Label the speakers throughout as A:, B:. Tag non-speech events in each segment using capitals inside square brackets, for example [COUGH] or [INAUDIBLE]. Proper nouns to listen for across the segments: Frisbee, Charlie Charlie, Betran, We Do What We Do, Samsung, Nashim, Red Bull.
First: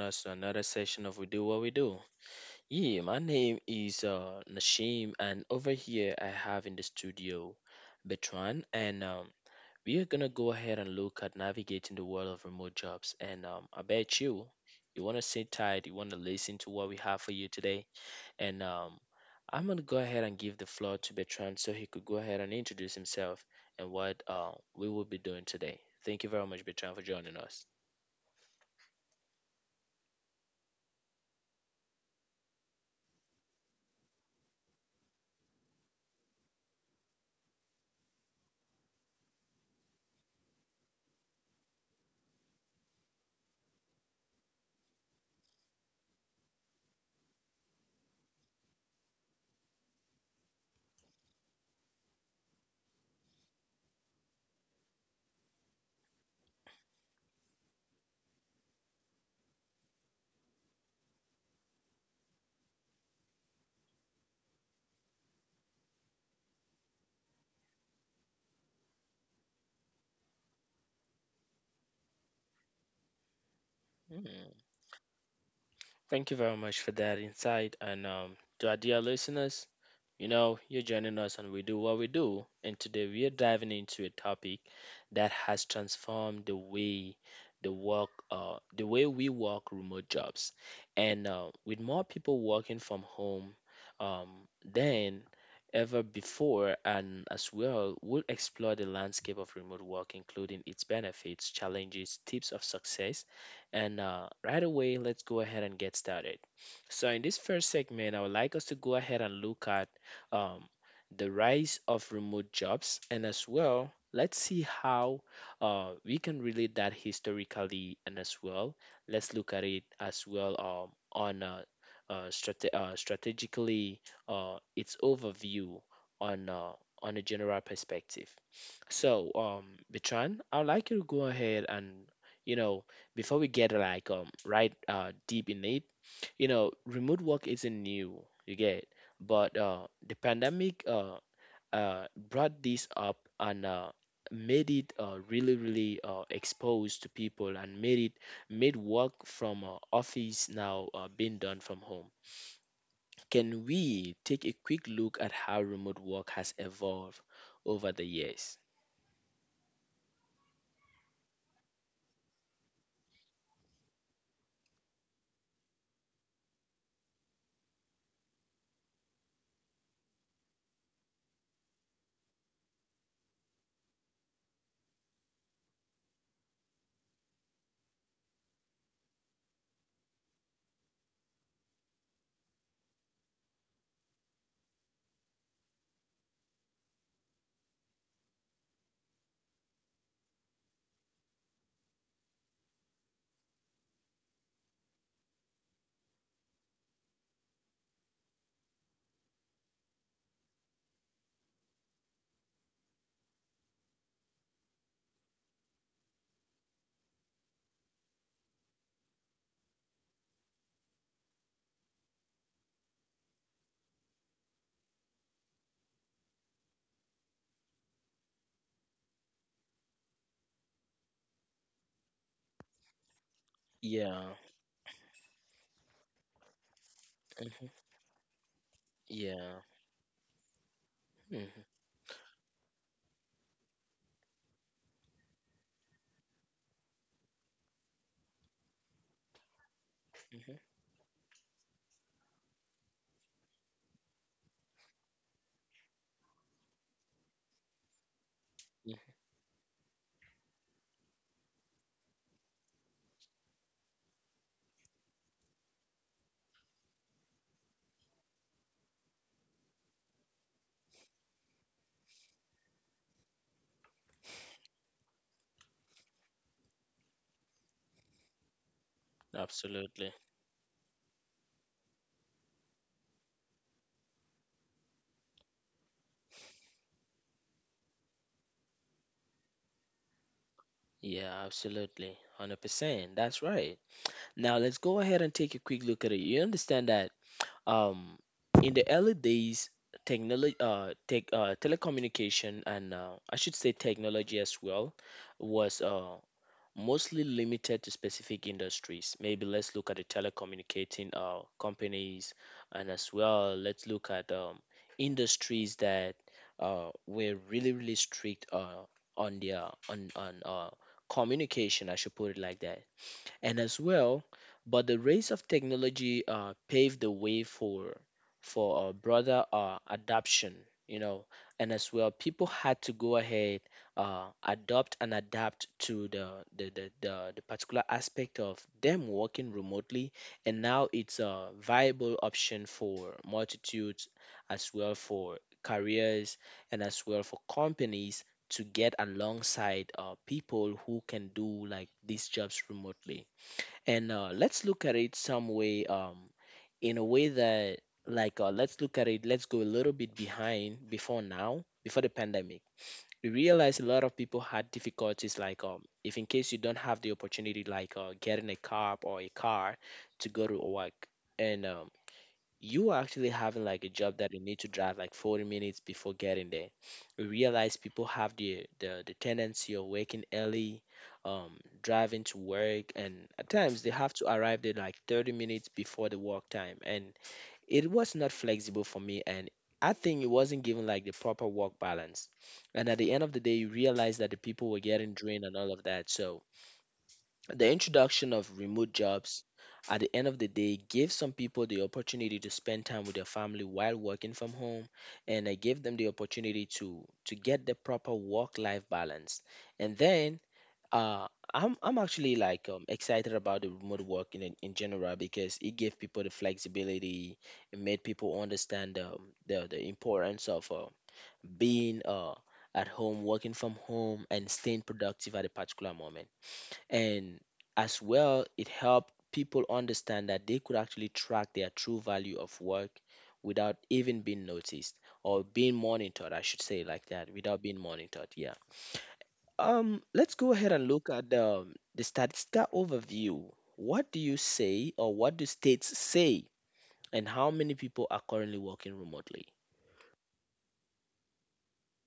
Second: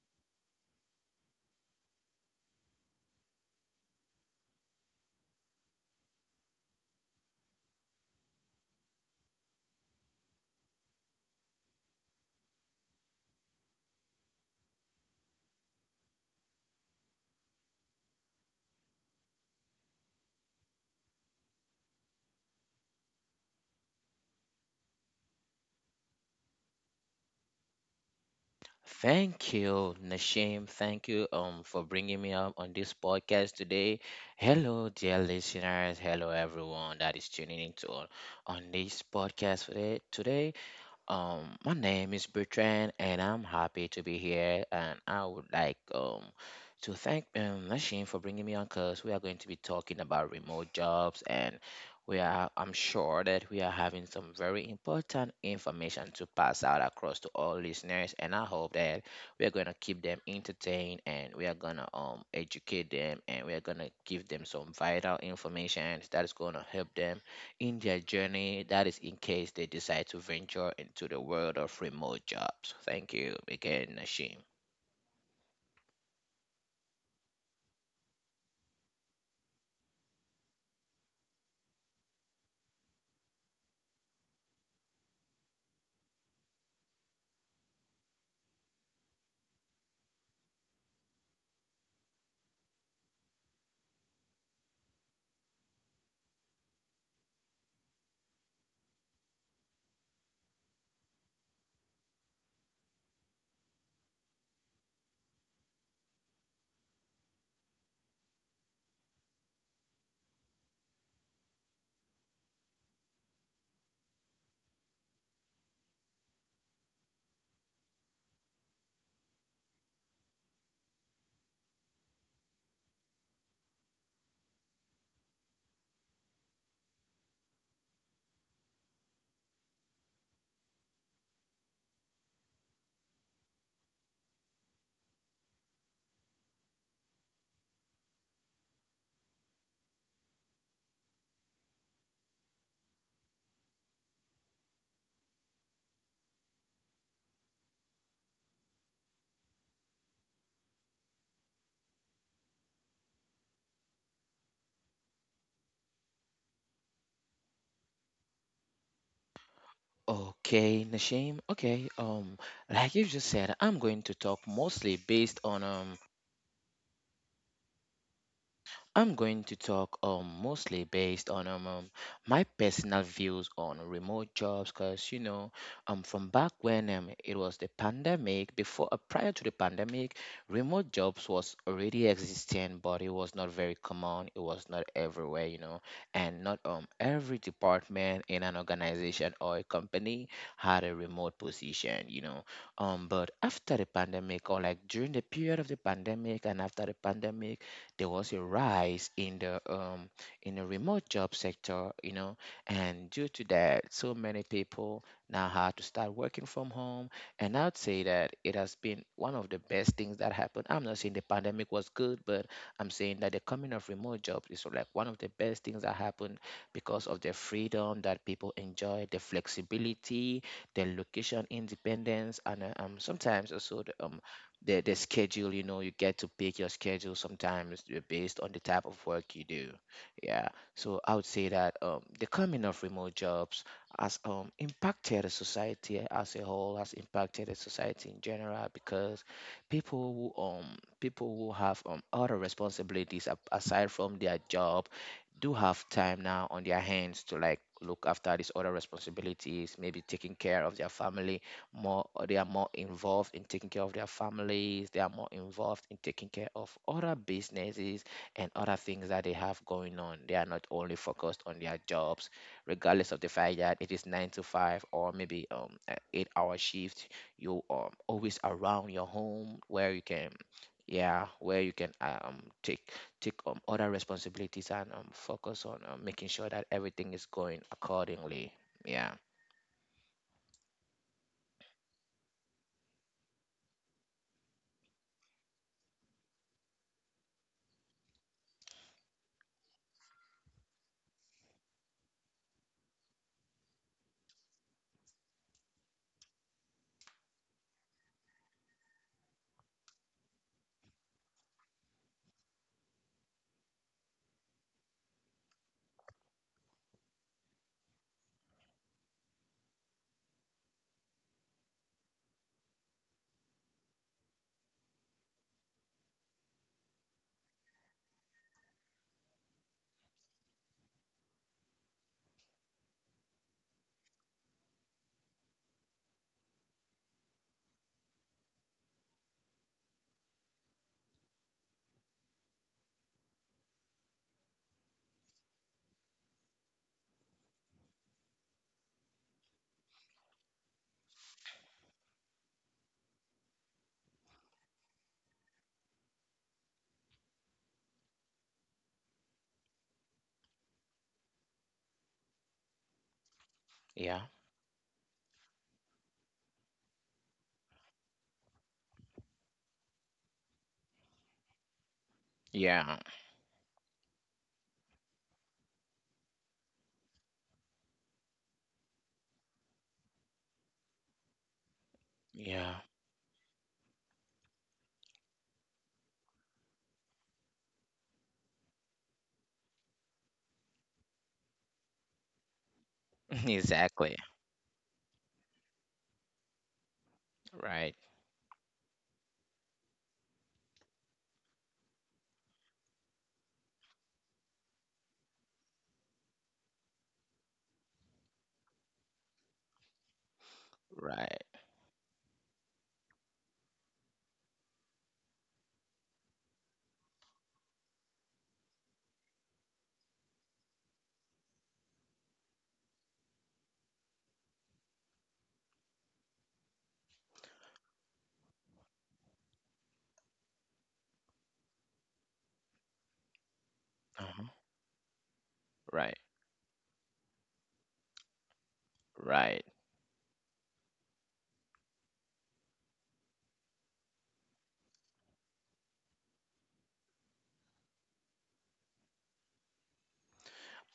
A: us to another session of We Do What We Do. Yeah, my name is Nashim, and over here I have in the studio Betran, and we are gonna go ahead and look at navigating the world of remote jobs. And I bet you, you wanna sit tight, you wanna listen to what we have for you today, and I'm gonna go ahead and give the floor to Betran so he could go ahead and introduce himself and what we will be doing today. Thank you very much, Betran, for joining us.
B: Thank you, Nashim. Thank you for bringing me up on this podcast today. Hello, dear listeners. Hello, everyone that is tuning in on this podcast today. Um, my name is Bertrand, and I'm happy to be here. And I would like to thank Nashim for bringing me on, cause we are going to be talking about remote jobs, and we are I'm sure that we are having some very important information to pass out across to all listeners, and I hope that we are gonna keep them entertained, and we are gonna educate them, and we are gonna give them some vital information that is gonna help them in their journey. That is in case they decide to venture into the world of remote jobs. Thank you
A: Mm,
B: again, Nashim.
A: Thank you very much for that insight. And to our dear listeners, you're joining us and we do what we do. And today we are diving into a topic that has transformed the way the way we work, remote jobs. And with more people working from home um, than ever before, and as well, we'll explore the landscape of remote work, including its benefits, challenges, tips of success. And right away, let's go ahead and get started. So in this first segment, I would like us to go ahead and look at um, the rise of remote jobs, and as well, let's see how we can relate that historically, and as well, let's look at it as well on strategically, its overview on uh, on a general perspective. So, Bitran, I'd like you to go ahead and, you know, before we get like right deep in it, you know, remote work isn't new. You get, but the pandemic, brought this up and made it really, really exposed to people and made work from office now being done from home. Can we take a quick look at how remote work has evolved over the years?
B: Okay, Nashim. Okay. Like you just said, I'm going to talk mostly based on my personal views on remote jobs, because you know, from back when it was the pandemic before, prior to the pandemic, remote jobs was already existing, but it was not very common, it was not everywhere, you know, and not every department in an organization or a company had a remote position, you know. But after the pandemic, or like during the period of the pandemic and after the pandemic, there was a rise in the in the remote job sector, you know, and due to that, so many people now had to start working from home. And I'd say that it has been one of the best things that happened. I'm not saying the pandemic was good, but I'm saying that the coming of remote jobs is like one of the best things that happened, because of the freedom that people enjoy, the flexibility, the location independence, and
A: Yeah.
B: sometimes also the schedule. You know, you get to pick your
A: Mhm,
B: schedule sometimes, based on the
A: yeah.
B: type of work you do. Yeah,
A: Mhm,
B: so I would say that the coming of remote jobs has impacted the society as a whole, has impacted the society in general, because
A: mhm,
B: people who um people who have other responsibilities aside from their job do have time now on their hands to like look
A: mhm.
B: after these other responsibilities, maybe taking care of their family more. They are more involved in taking care of their families, they are more involved in taking care of other businesses and other things that they have going on. They are not only focused on their jobs, regardless of the fact that it is 9 to 5 or maybe a 8-hour shift, you are always around your
A: Absolutely.
B: home where you can, yeah, where you can take other responsibilities and focus on making sure that everything is going accordingly. Yeah.
A: Yeah, absolutely. 100%. That's right. Now let's go ahead and take a quick look at it. You understand that. Um, in the early days, telecommunication, and I should say technology as well, was mostly limited to specific industries. Maybe let's look at the telecommunicating companies, and as well, let's look at industries that were really, really strict on their on communication. I should put it like that. And as well, but the rise of technology paved the way for broader adoption, you know, and as well, people had to go ahead, adopt and adapt to the particular aspect of them working remotely, and now it's a viable option for multitudes, as well for careers, and as well for companies to get alongside people who can do like these jobs remotely. And let's look at it some way, in a way that, like let's look at it let's go a little bit behind before now. Before the pandemic, we realized a lot of people had
B: Yeah.
A: difficulties, like if in case you don't have the opportunity, like getting a car to go to work. And you are actually having like a
B: Yeah.
A: job that you need to drive like 40 minutes before getting there. We realize people have the tendency of waking early, um, driving to work, and at
B: Yeah.
A: times they have to arrive there like 30 minutes before the work time. And it was not flexible for me, and I think it wasn't given like the proper work balance. And at the end of the day, you realize that the
B: [LAUGHS]
A: people were getting
B: Exactly.
A: drained and all of that. So the introduction of remote
B: Right.
A: jobs at the end of the day gave some people the opportunity to spend time with their family while working from home, and I gave them the opportunity to get the proper work life balance. And then uh I'm actually
B: Right.
A: like excited about the remote work in general because it gave people the flexibility, it made people understand the importance of being at home, working from home, and staying productive at a particular moment. And as well, it helped people understand that they could actually track their true value of work without even being noticed or
B: Uh-huh.
A: being monitored, I should say like
B: Right.
A: that, without being monitored. Yeah. Let's go ahead
B: Right.
A: and look at the statistical overview. What do you say or what do states say, and how many people are currently working remotely?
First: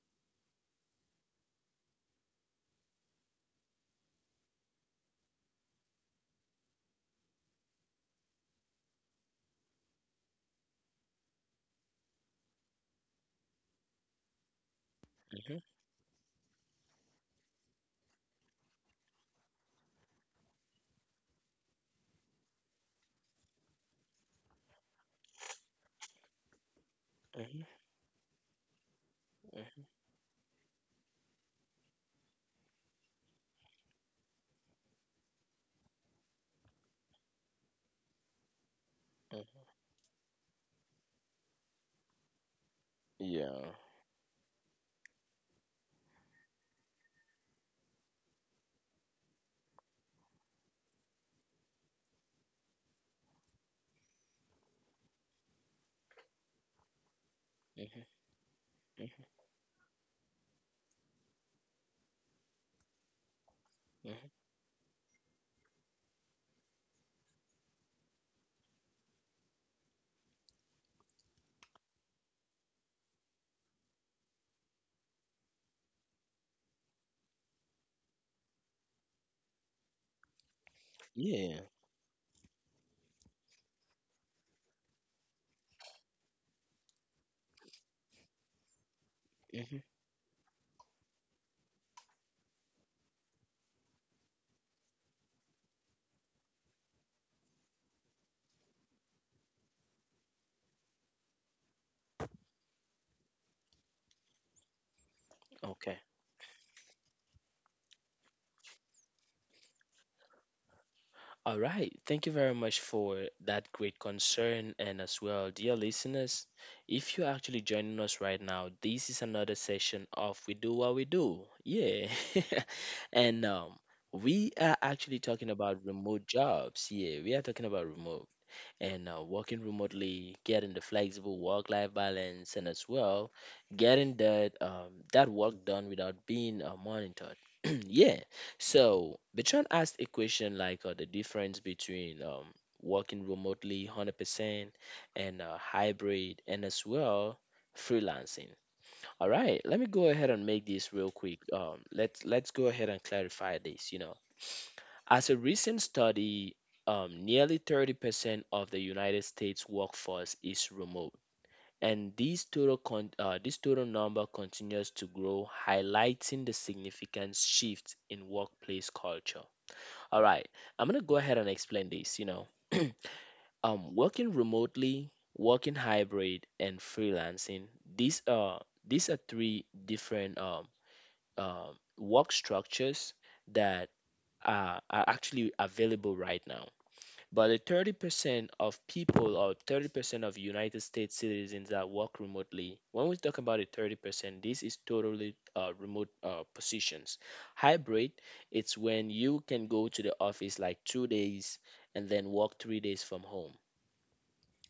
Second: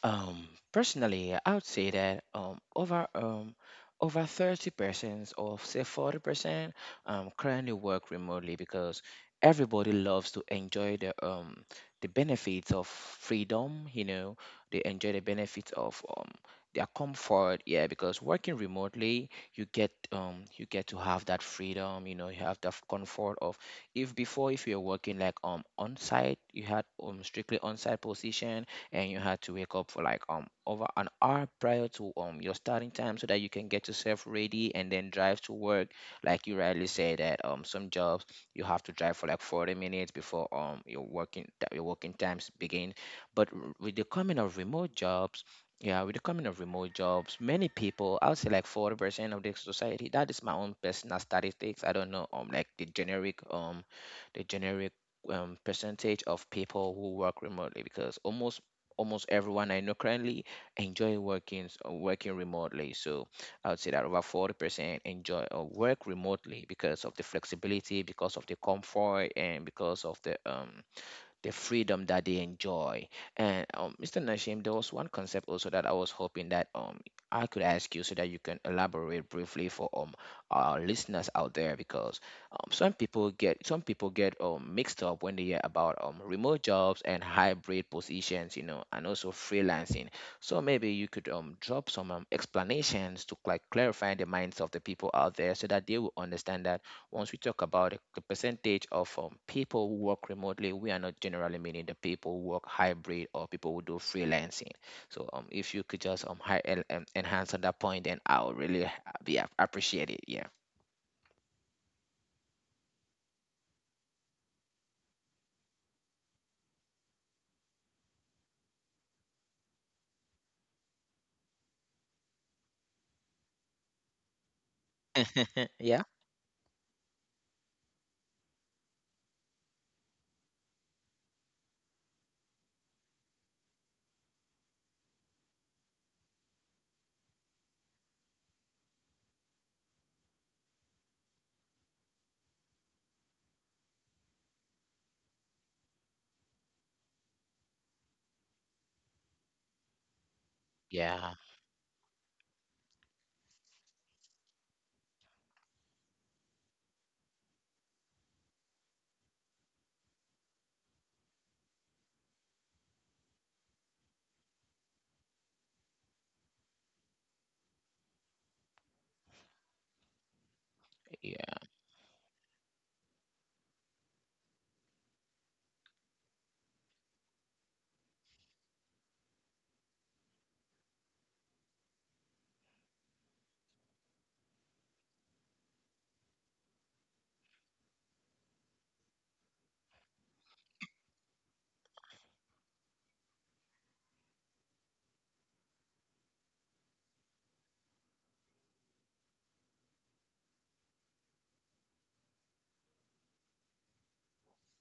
B: Personally, I would say that over 30% or say 40% currently work remotely, because everybody loves to enjoy the benefits of freedom. You know, they enjoy the
A: Mhm,
B: benefits of their comfort. Yeah, because working remotely, you get to have that freedom. You know, you have the comfort of, if before, if you're working like on site, you had
A: mhm,
B: strictly on site position, and you had to
A: mhm,
B: wake up for like over an hour prior to your starting time so that you can get yourself ready and then drive to work. Like you rightly said that some jobs you have to drive for
A: mhm.
B: like 40 minutes before your working times begin.
A: Yeah.
B: With the coming of remote jobs, yeah, with the coming of remote jobs, many people, I would say like 40% of the society, that is my own personal statistics. I don't know like the generic percentage of people who work remotely,
A: Mhm,
B: because
A: mhm,
B: almost everyone I know currently enjoy working remotely. So I would say that
A: mhm.
B: over 40% enjoy or work remotely because of the flexibility, because of the comfort, and because of the freedom that they enjoy. And Mr. Nashim, there was one concept also that I was hoping that I could ask you so that you can elaborate briefly for our listeners
A: Yeah.
B: out there, because some people get mixed up when they hear about remote jobs and hybrid positions, you know, and also
A: Hmm.
B: freelancing. So maybe you could drop some explanations to like clarify the minds of the people out there, so that they will understand that once we talk about it, the percentage of people who work remotely, we are not generally meaning the people who work hybrid or people who do freelancing. So if you
A: Okay.
B: could just enhance on that point, then I would really appreciate it. Yeah.
A: All right. Thank you very much for that great concern. And as well, dear listeners, if you're actually joining us right now, this is another session of We Do What We Do. Yeah. [LAUGHS] And we are actually talking about
B: Yeah.
A: remote jobs. Yeah. We are talking about remote and working remotely, getting the flexible work-life balance, and as well getting that that work done without being monitored. [CLEARS THROAT] Yeah. So Bertrand asked a question like the difference between working remotely 100% and hybrid, and as well freelancing. All right, let me go ahead and make this real
B: Yeah.
A: quick. Let's go ahead and clarify this. You know, as a recent study, nearly 30% of the United States workforce is remote, and this total, con- this total number continues to grow, highlighting the significant shift in workplace culture. All right, I'm gonna go ahead and
B: Yeah.
A: explain this. You know, [CLEARS THROAT] working remotely, working hybrid, and freelancing. These are these are three different work structures that are actually available right now. But the 30% of people, or 30% of United States citizens that work remotely, when we talk about the 30%, this is totally remote positions. Hybrid, it's when you can go to the office like 2 days and then work 3 days from home.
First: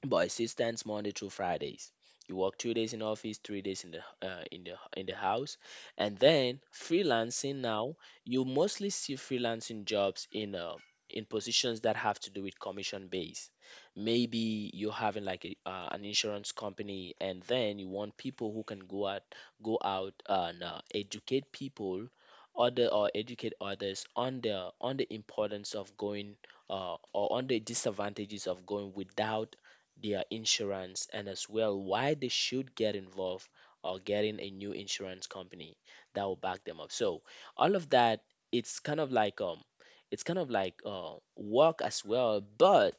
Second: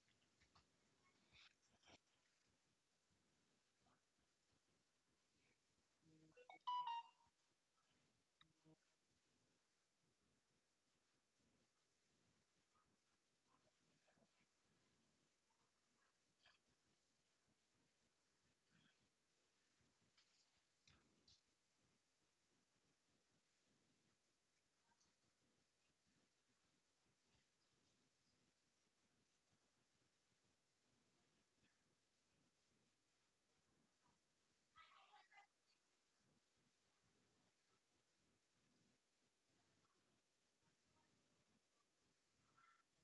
A: But she stands Monday through Fridays. You work 2 days in office, 3 days in the in the in the house, and then freelancing. Now you mostly see freelancing jobs in positions that have to do with commission base. Maybe you're having like an insurance company, and then you want people who can go out and educate people, other or educate others on the, on the importance of going or on the disadvantages of going without their insurance, and as well why they should get involved or getting a new insurance company that will back them up. So all of that, it's kind of like um it's kind of like work as well, but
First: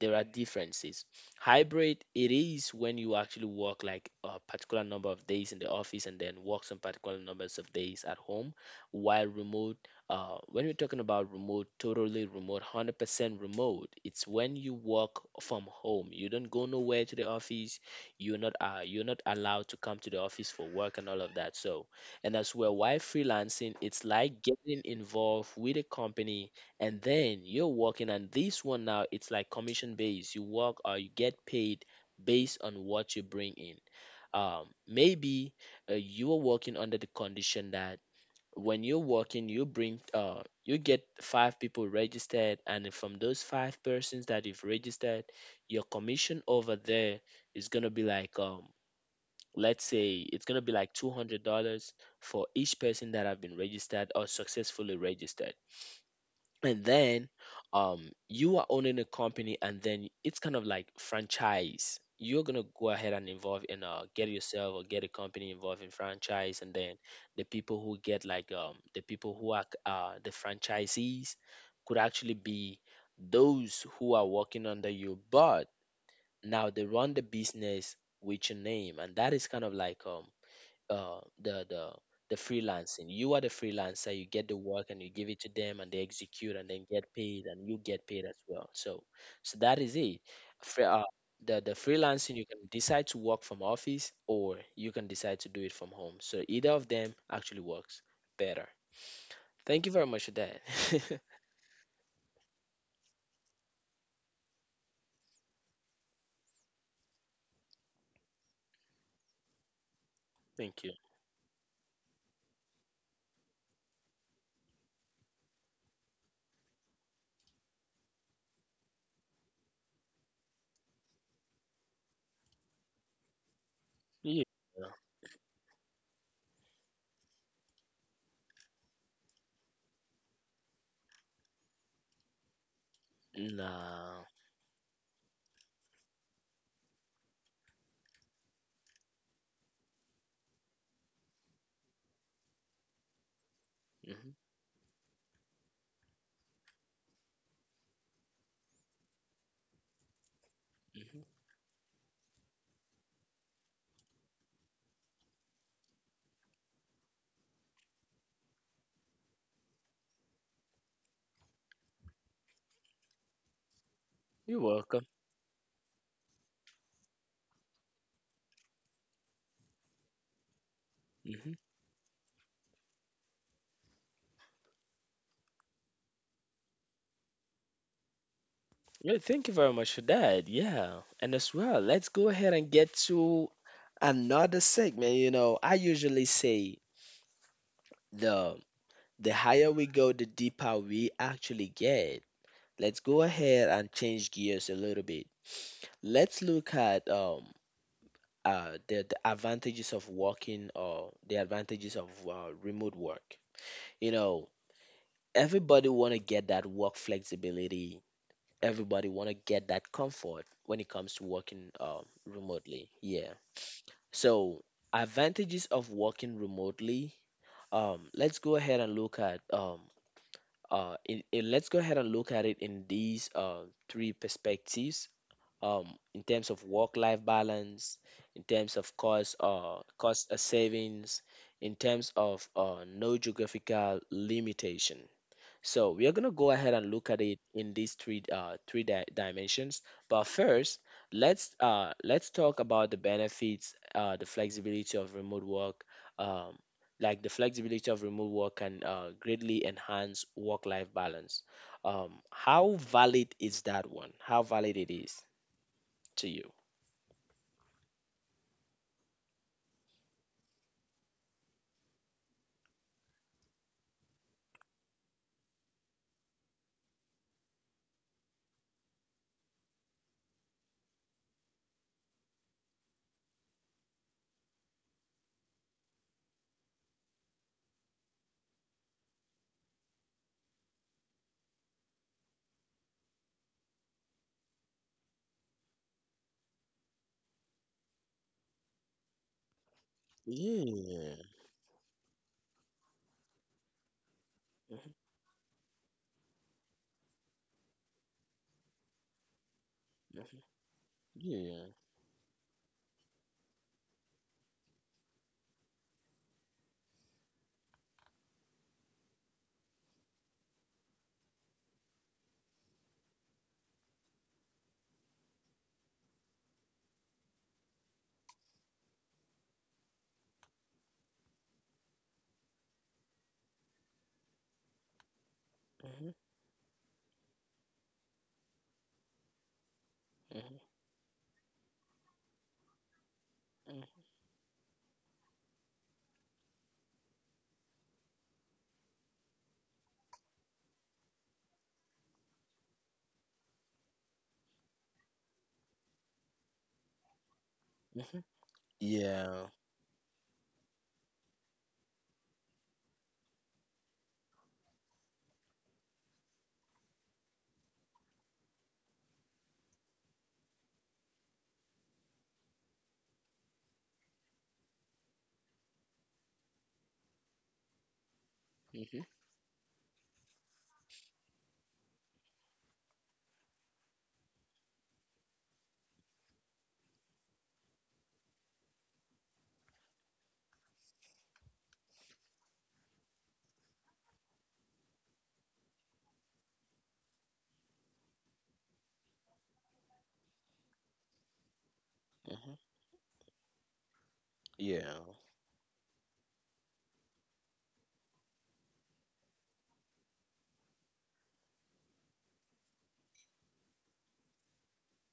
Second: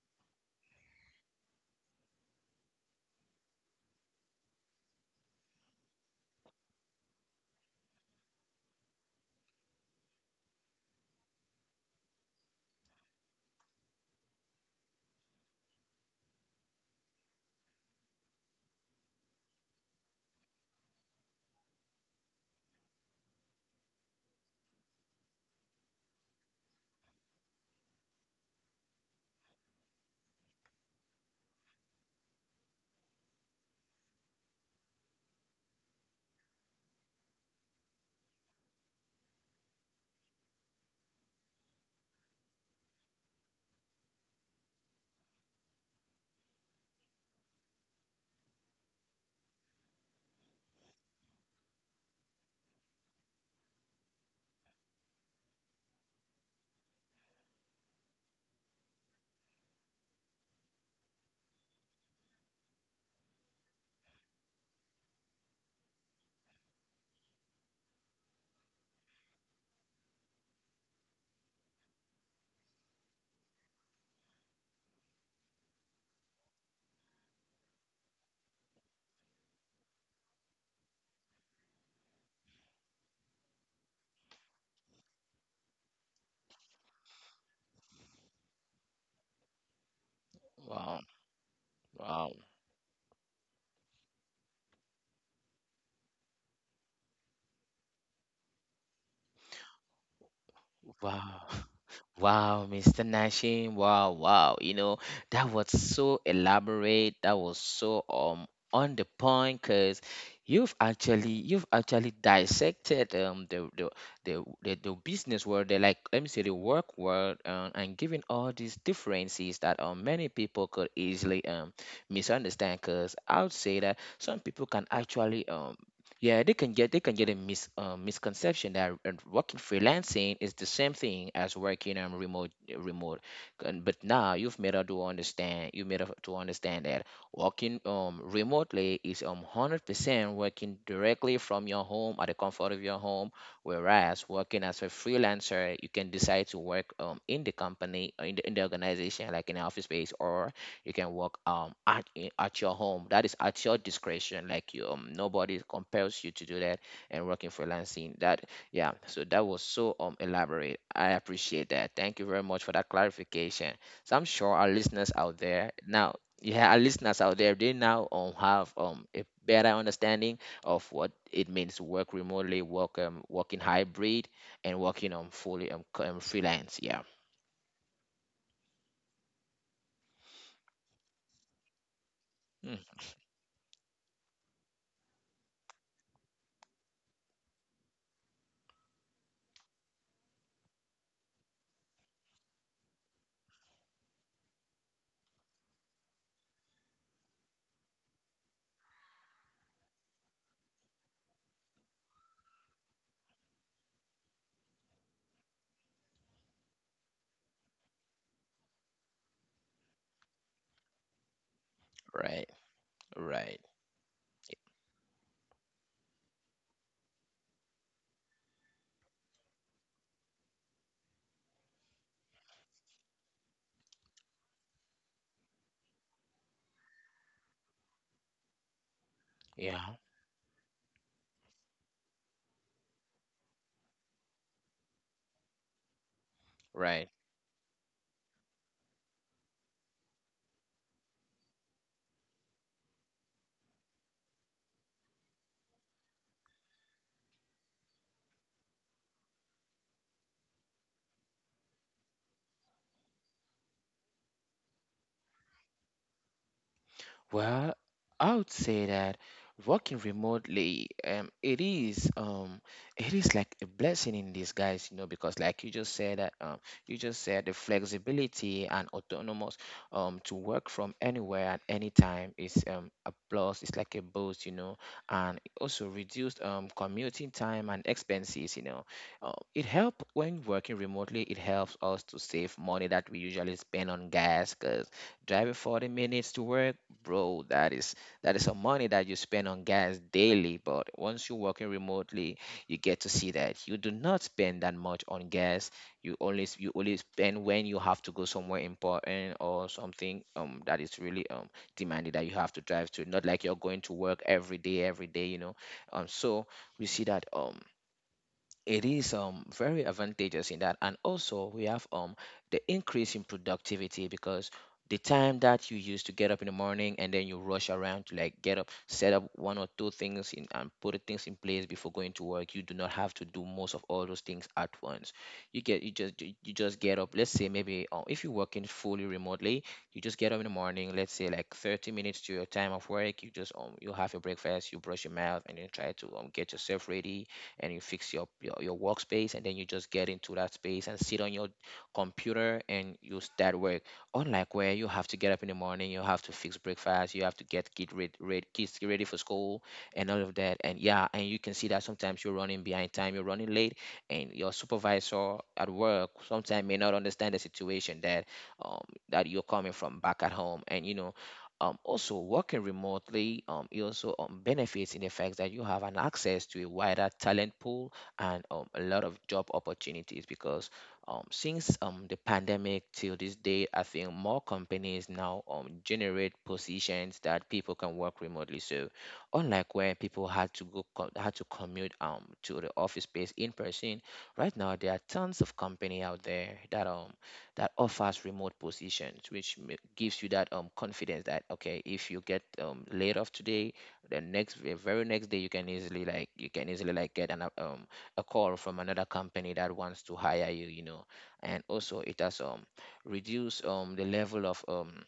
A: there are differences. Hybrid, it is when you actually work like a particular number of days in the office and then work some particular numbers of days at home, while remote, when we're talking about remote, totally remote, 100% remote, it's when you work from home. You don't go nowhere to the office. You're not allowed to come to the office for work and all of that. So, and as well, why freelancing? It's like getting involved with a company and then you're working. And this one now, it's like commission based. You work or you get paid based on what you bring in. Maybe you are working under the condition that when you're working you bring you get five people registered, and then from those five persons that you've registered your commission over there is gonna be like let's say it's gonna be like $200 for each person that have been registered or successfully registered. And then um you are owning a company, and then it's kind of like franchise. You're gonna go ahead and involve in get yourself or get a company involved in franchise, and then the people who are the franchisees could actually be those who are working under you, but now they run the business with your name, and that is kind of like uh, the the the freelancing. You are the freelancer. You get the work and you give it to them, and they execute and then get paid, and you get paid as well. So, so that is it. Fre-
B: Wow.
A: uh, the
B: Wow.
A: freelancing, you can decide to work from office or you can decide to do it from home. So either of them actually works better. Thank you very much for that. [LAUGHS]
B: Wow. [LAUGHS] Wow, Mr. Nashim. Wow, wow. You know, that was so elaborate. That was so on the point, because
A: Thank you.
B: you've actually dissected the business world, the, like let me say, the work world, and given all these differences that many people could easily misunderstand. Because I would say that
A: Yeah.
B: some people can actually, yeah, they can get a misconception that working freelancing is the same thing as working remote. But
A: Nah.
B: now you made her to understand that working remotely is 100% working directly from your home at the comfort of your home, whereas
A: Hmm.
B: working as a freelancer, you can decide to work in the organization, like in the office space, or you can
A: Hmm.
B: work at your home. That is at your discretion, like you, nobody compels you to do that and working freelancing that, yeah. So that was so elaborate. I appreciate that. Thank you very much for that clarification. So I'm sure
A: You're
B: our
A: welcome.
B: listeners out there now, yeah, our listeners out there, they now have a better understanding of what
A: Hmm.
B: it means to work remotely, working hybrid, and working on fully freelance. Yeah.
A: Yeah, thank you very much for that. Yeah. And as well, let's go ahead and
B: Mm,
A: get to another segment. You know, I usually say the the higher we go, the deeper we actually get. Let's go ahead and change gears a little bit. Let's look at the advantages of working or the advantages of remote work. You know, everybody want to get that work flexibility. Everybody want to get that comfort when it comes to working
B: right.
A: remotely. Yeah.
B: Right.
A: So advantages of working remotely. Let's go ahead and look at let's go ahead and look at it in these three perspectives. Um, in terms of work-life balance, in terms of cost,
B: Yeah.
A: cost savings, in terms of no geographical limitation. So we are going to go ahead and look
B: Right.
A: at it in these three dimensions. But first, let's talk about the benefits, the flexibility of remote work. Um, like the flexibility of remote work can greatly enhance work-life balance. How valid is that one? How valid it is to you?
B: Well, I would say that working remotely, it is, it is like a blessing in disguise. You know, because like you just said that, you just said the flexibility and autonomous to work from anywhere at any time is a plus. It's like a boost, you know. And it also reduced commuting time and expenses, you know. It help when working remotely. It helps us to save money that we usually spend on gas, driving 40 minutes to work, bro. That is some money that you spend on gas daily, but
A: Yeah.
B: once you're working remotely, you get to see that you do not spend that
A: Mhm.
B: much on gas. You only spend when you have to go somewhere important or something
A: Mhm.
B: that is really
A: Yeah.
B: demanded, that you have to drive to, not like you're going to work every day, every day, you know. So we see that it is very advantageous in that. And also we have the increase in productivity, because the time that you use to get up in the morning and then you rush around to like get up, set up one or two things in and put the things in place before going to work, you do not have to do most of all those things at once.
A: Mhm.
B: You just get up, let's say, maybe, if you're working fully remotely, you just get up in the
A: Mhm.
B: morning, let's say, like 30 minutes to your time of work, you just,
A: Mhm.
B: you have your breakfast, you brush your mouth and then try to get yourself ready, and you fix your workspace, and then you just get into that space and sit on your computer and you start work, unlike where you have to get up in the morning, you have to fix breakfast, you have to get
A: Mhm. Mhm.
B: kids ready for
A: Yeah.
B: school and all of that. And yeah, and you can see that sometimes you're running behind time, you're running late, and your supervisor at work sometimes may not understand the situation that, um, that you're coming from back at home, and you know, also, working remotely, it also benefits in the fact that you have an access to a wider talent pool and a
A: Mhm.
B: lot of job opportunities because since the pandemic till this day, I think more companies now generate positions that people can work remotely. So, unlike where people had to had to commute to the office space in person, right now there are tons of company out there that that offers remote positions, which gives you that confidence that okay, if you get
A: Mhm.
B: laid off today, the
A: Yeah.
B: very next day you can easily like get an a call from another company that wants to hire you, you know. And also it has reduced the level of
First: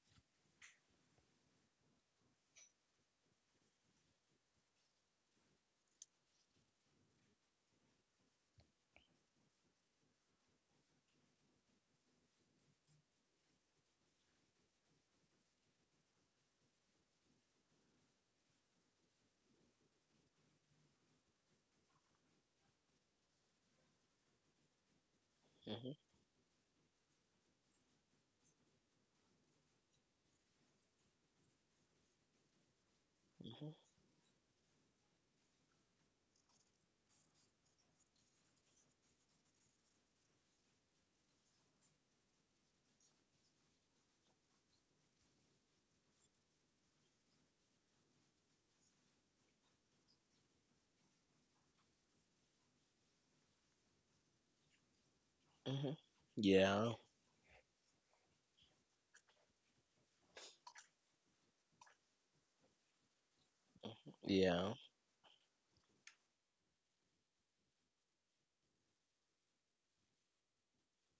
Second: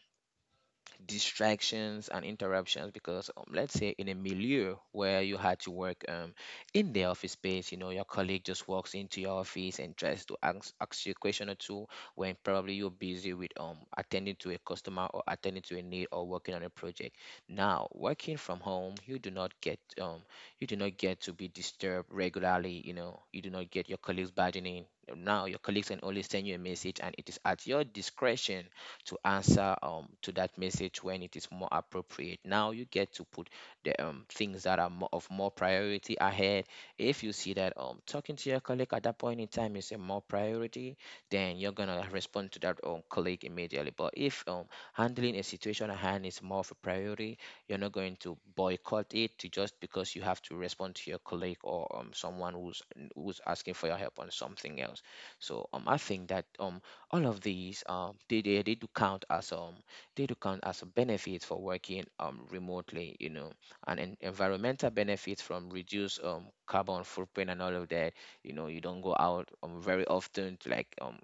B: distractions and interruptions because let's say in a milieu where you had to work in the office space, your colleague just walks into your office and tries to ask you a question or two when probably you're busy with attending to a customer or attending to a need or working on a project. Now working from home you do not get you do not get to be disturbed regularly. You do not get your colleagues barging in. Now your colleagues
A: Mhm.
B: can only send you a message, and it is at your discretion to answer to that message when it is more appropriate. Now you get to put
A: Mhm.
B: the things that are more, of more priority ahead. If you see that talking to your colleague at that point in time is a more priority, then you're gonna respond to that colleague immediately. But if handling a situation at hand is more of a priority, you're not going to boycott it to just because you have to respond to your colleague or someone who's asking for your help on something else. So I
A: Hmm.
B: think that
A: Yeah.
B: all of these they do count as they do count as a benefit for working remotely, you know, and
A: Yeah.
B: environmental benefits from reduced carbon footprint and all of that. You know, you don't go out very often to like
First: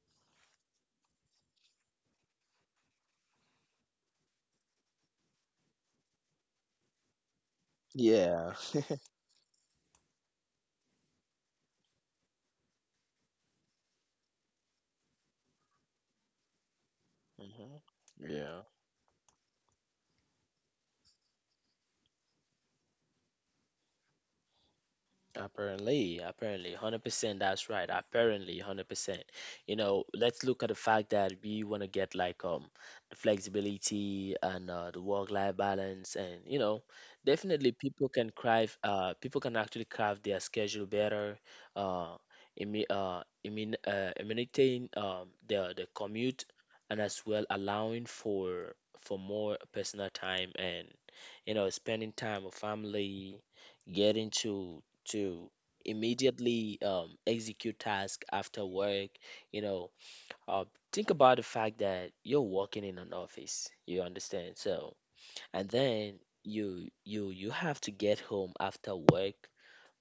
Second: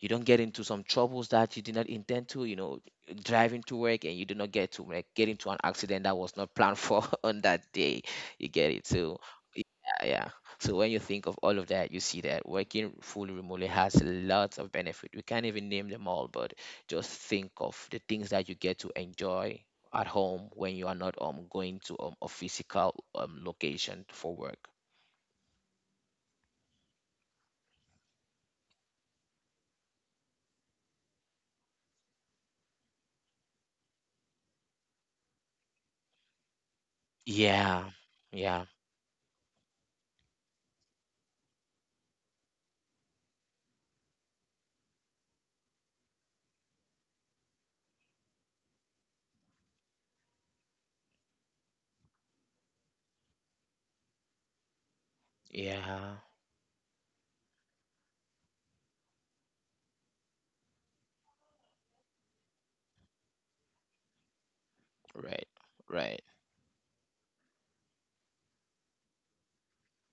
B: you don't get into some troubles that you did not intend to, driving to work, and you do not get to get into an accident that was not planned for [LAUGHS] on that day, you
A: Yeah.
B: get it. So yeah, yeah, so when you think of all of that, you see that working fully remotely has lots of benefit, we can't even name them all, but just think
A: Hmm.
B: of the things that you
A: Yeah.
B: get to enjoy at home when you are not going to a physical location for work.
A: Apparently, 100%, that's right. Apparently, 100%. You know, let's look at the fact that we want to get like the flexibility and the work-life balance, and you know, definitely
B: Yeah. Yeah.
A: people can actually craft their schedule better, uh imi imin eliminating the commute, and as well allowing for more personal time, and you know, spending time with family, getting to
B: Yeah.
A: immediately execute tasks after work. You know, uh, think about the fact that you're working in an office. You understand? So,
B: Right.
A: and
B: Right.
A: then you have to get home after work.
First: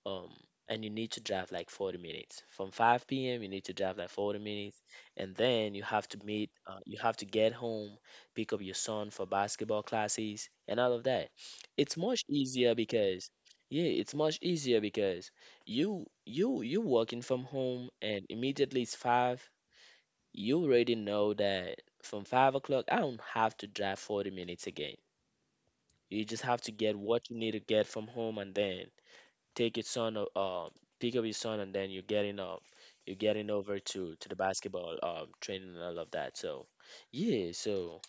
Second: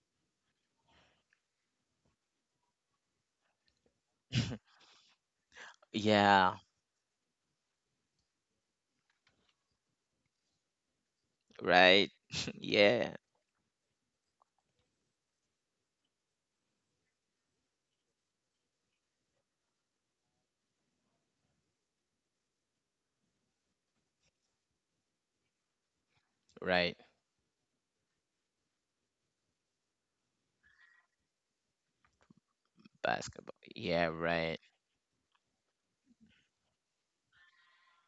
A: um and you need to drive like 40 minutes from 5 p.m. You need to drive like 40 minutes, and then
B: Yeah.
A: you have to get home, pick up your son for basketball classes and all of that. It's
B: Right.
A: much easier
B: [LAUGHS] Yeah.
A: because, yeah, it's much easier because you working from home, and immediately it's 5. You already know that from 5 o'clock I don't have to drive 40 minutes again. You just have to get
B: Right.
A: what you need to get from home, and then take his son, uh, uh, pick up his son, and then you're getting
B: Basketball.
A: over
B: Yeah,
A: to the
B: right.
A: basketball training and all of that. So yeah, so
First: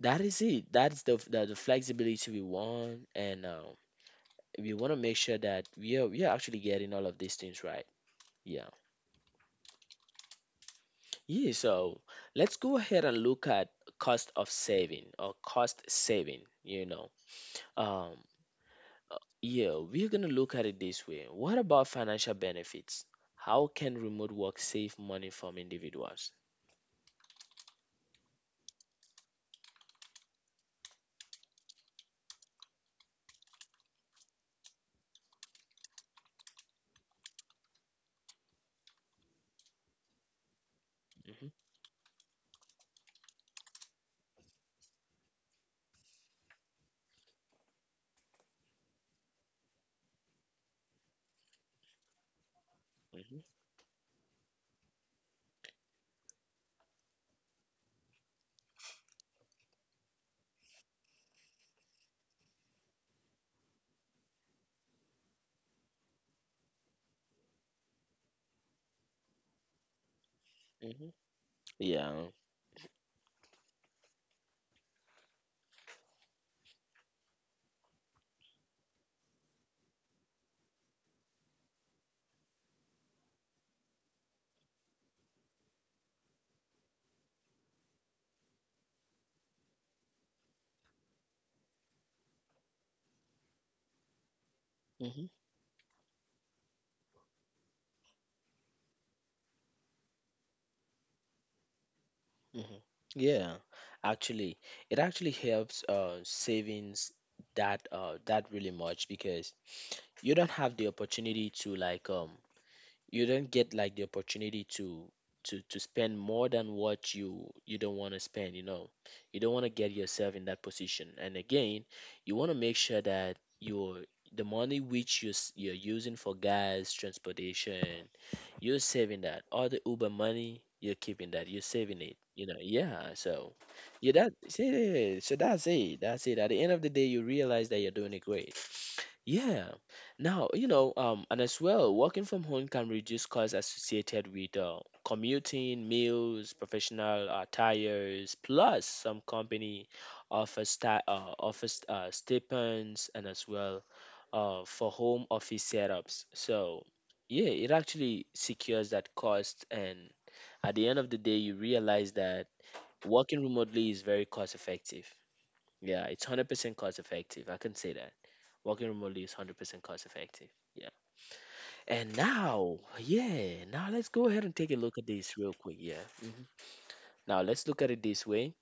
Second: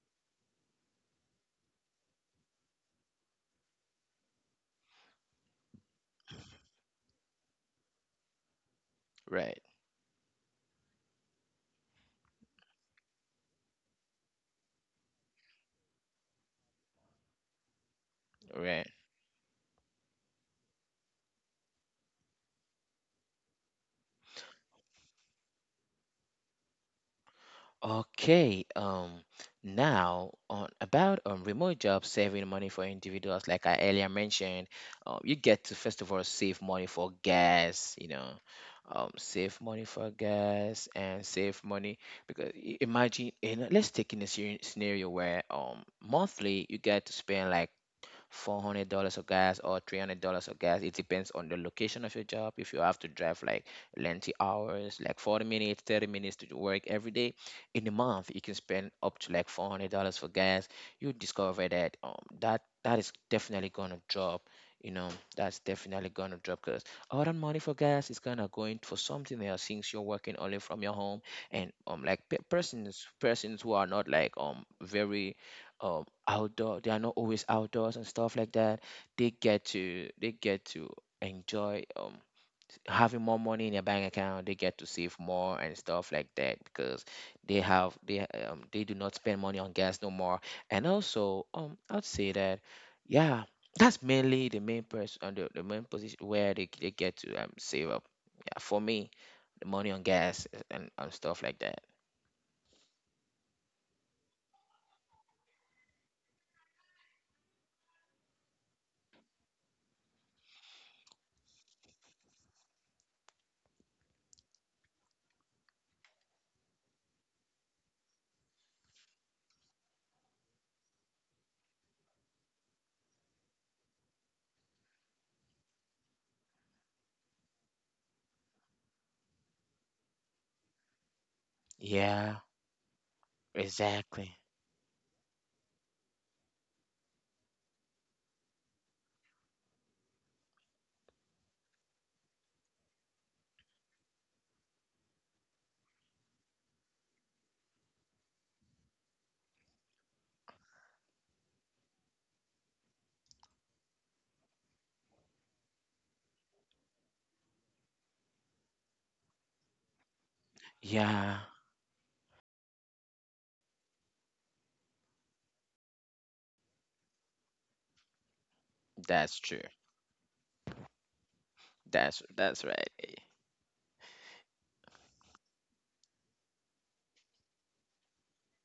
A: that is it. That's the flexibility we want, and we want to make sure that we are actually getting all of these things right. Yeah,
B: Right.
A: yeah. So let's go ahead and look at cost of saving or cost saving. You know, um,
B: Right.
A: yeah, we're going to look at it this way. What about financial benefits? How can remote work save money from individuals?
B: Okay. Now on about remote jobs saving money for individuals, like I earlier mentioned, you get to first of all save money for gas, you know. Save money for gas and
A: Hmm.
B: save money because imagine in, let's take in a scenario where monthly you get to spend like $400 of gas or $300 of gas. It depends on the location of your job. If you have to
A: Hmm.
B: drive like lengthy hours, like 40 minutes, 30 minutes to work every day, in a month, you can spend up to like $400 for gas. You discover that that is definitely going to drop. You know, that's definitely going to drop because all that money for gas is going to go in for something else since you're working only from your
A: Hmm.
B: home. And like
A: Yeah.
B: persons who are not like very outdoor, they are not always outdoors and stuff like that, they get to enjoy having more money in their bank account. They get to save more and stuff like that because they have they do not spend money on gas no more. And also I'd say that, yeah, that's mainly the main person,
A: Hmm.
B: the main position where they get to save up, yeah, for me, the money on gas, and stuff like that.
A: Hmm. Yeah. Actually, it actually helps savings that really much, because you don't have the opportunity to like you don't get like the opportunity to spend more than what you don't want to spend, you know. You don't want to get yourself in that position, and again, you want to make sure that your the money which you're using for gas transportation, you're saving that. All the Uber money, you're keeping that. You're saving it.
B: Yeah,
A: You know, yeah. So yeah,
B: exactly.
A: yeah, so that's it. That's it. At the end of the day, you realize that you're doing it great. Yeah. Now, you know, and as well, working from home can reduce costs associated with commuting, meals, professional attires, plus some company offers stipends, and as well for home office setups. So yeah, it actually secures that cost. And at the end of the
B: Yeah,
A: day, you realize that working remotely is very cost effective. Yeah, it's 100% cost effective. I can say that. Working remotely is
B: that's true.
A: 100% cost effective. Yeah. And
B: That's
A: now,
B: right.
A: yeah, now let's go ahead and take a look at this real quick. Yeah. Now let's look at it this way.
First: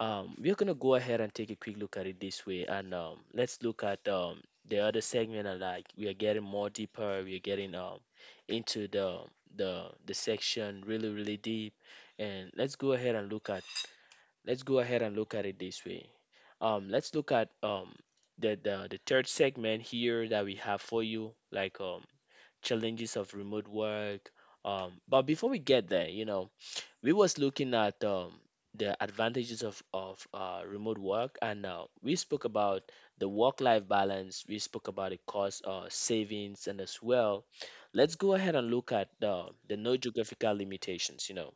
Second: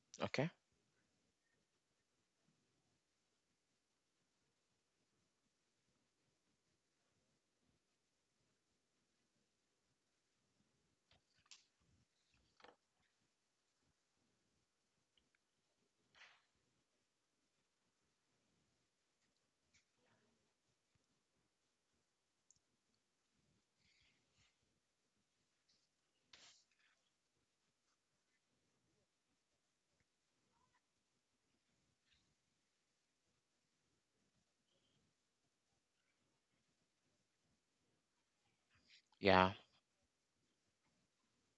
B: Okay.
A: We're gonna go ahead and take a quick look at it this way, and let's look at the other segment. And like we are getting more deeper, we are getting into the section really really deep, and let's go ahead and look at it this way. Let's look at the third segment here that we have for you, like challenges of remote work. But before we get there, you know, we was looking at the advantages of remote work, and we spoke about the work life balance. We spoke about the cost savings, and as well, let's go ahead and look at
B: Yeah.
A: the no geographical limitations. You know,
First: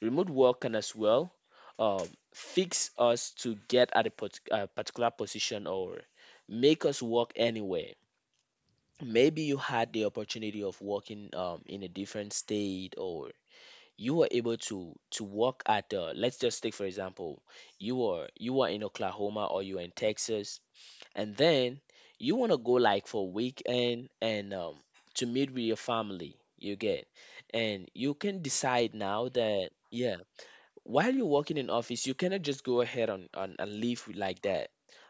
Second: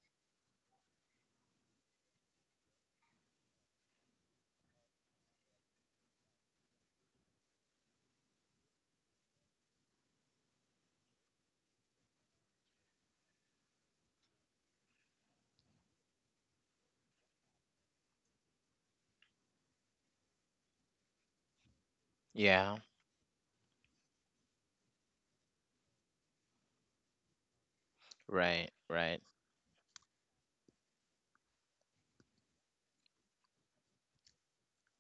A: remote work can as well uh, fix us to get at a particular position, or make us work anywhere. Maybe you had the opportunity of working in a different state, or you were able to work at let's just take for example, you are in Oklahoma, or you are in Texas, and then you want to go
B: Yeah.
A: like for a weekend and to meet with your family. You get, and you can
B: Right.
A: decide now
B: Right.
A: that, yeah, while you're working in office you cannot just go ahead on and leave like that.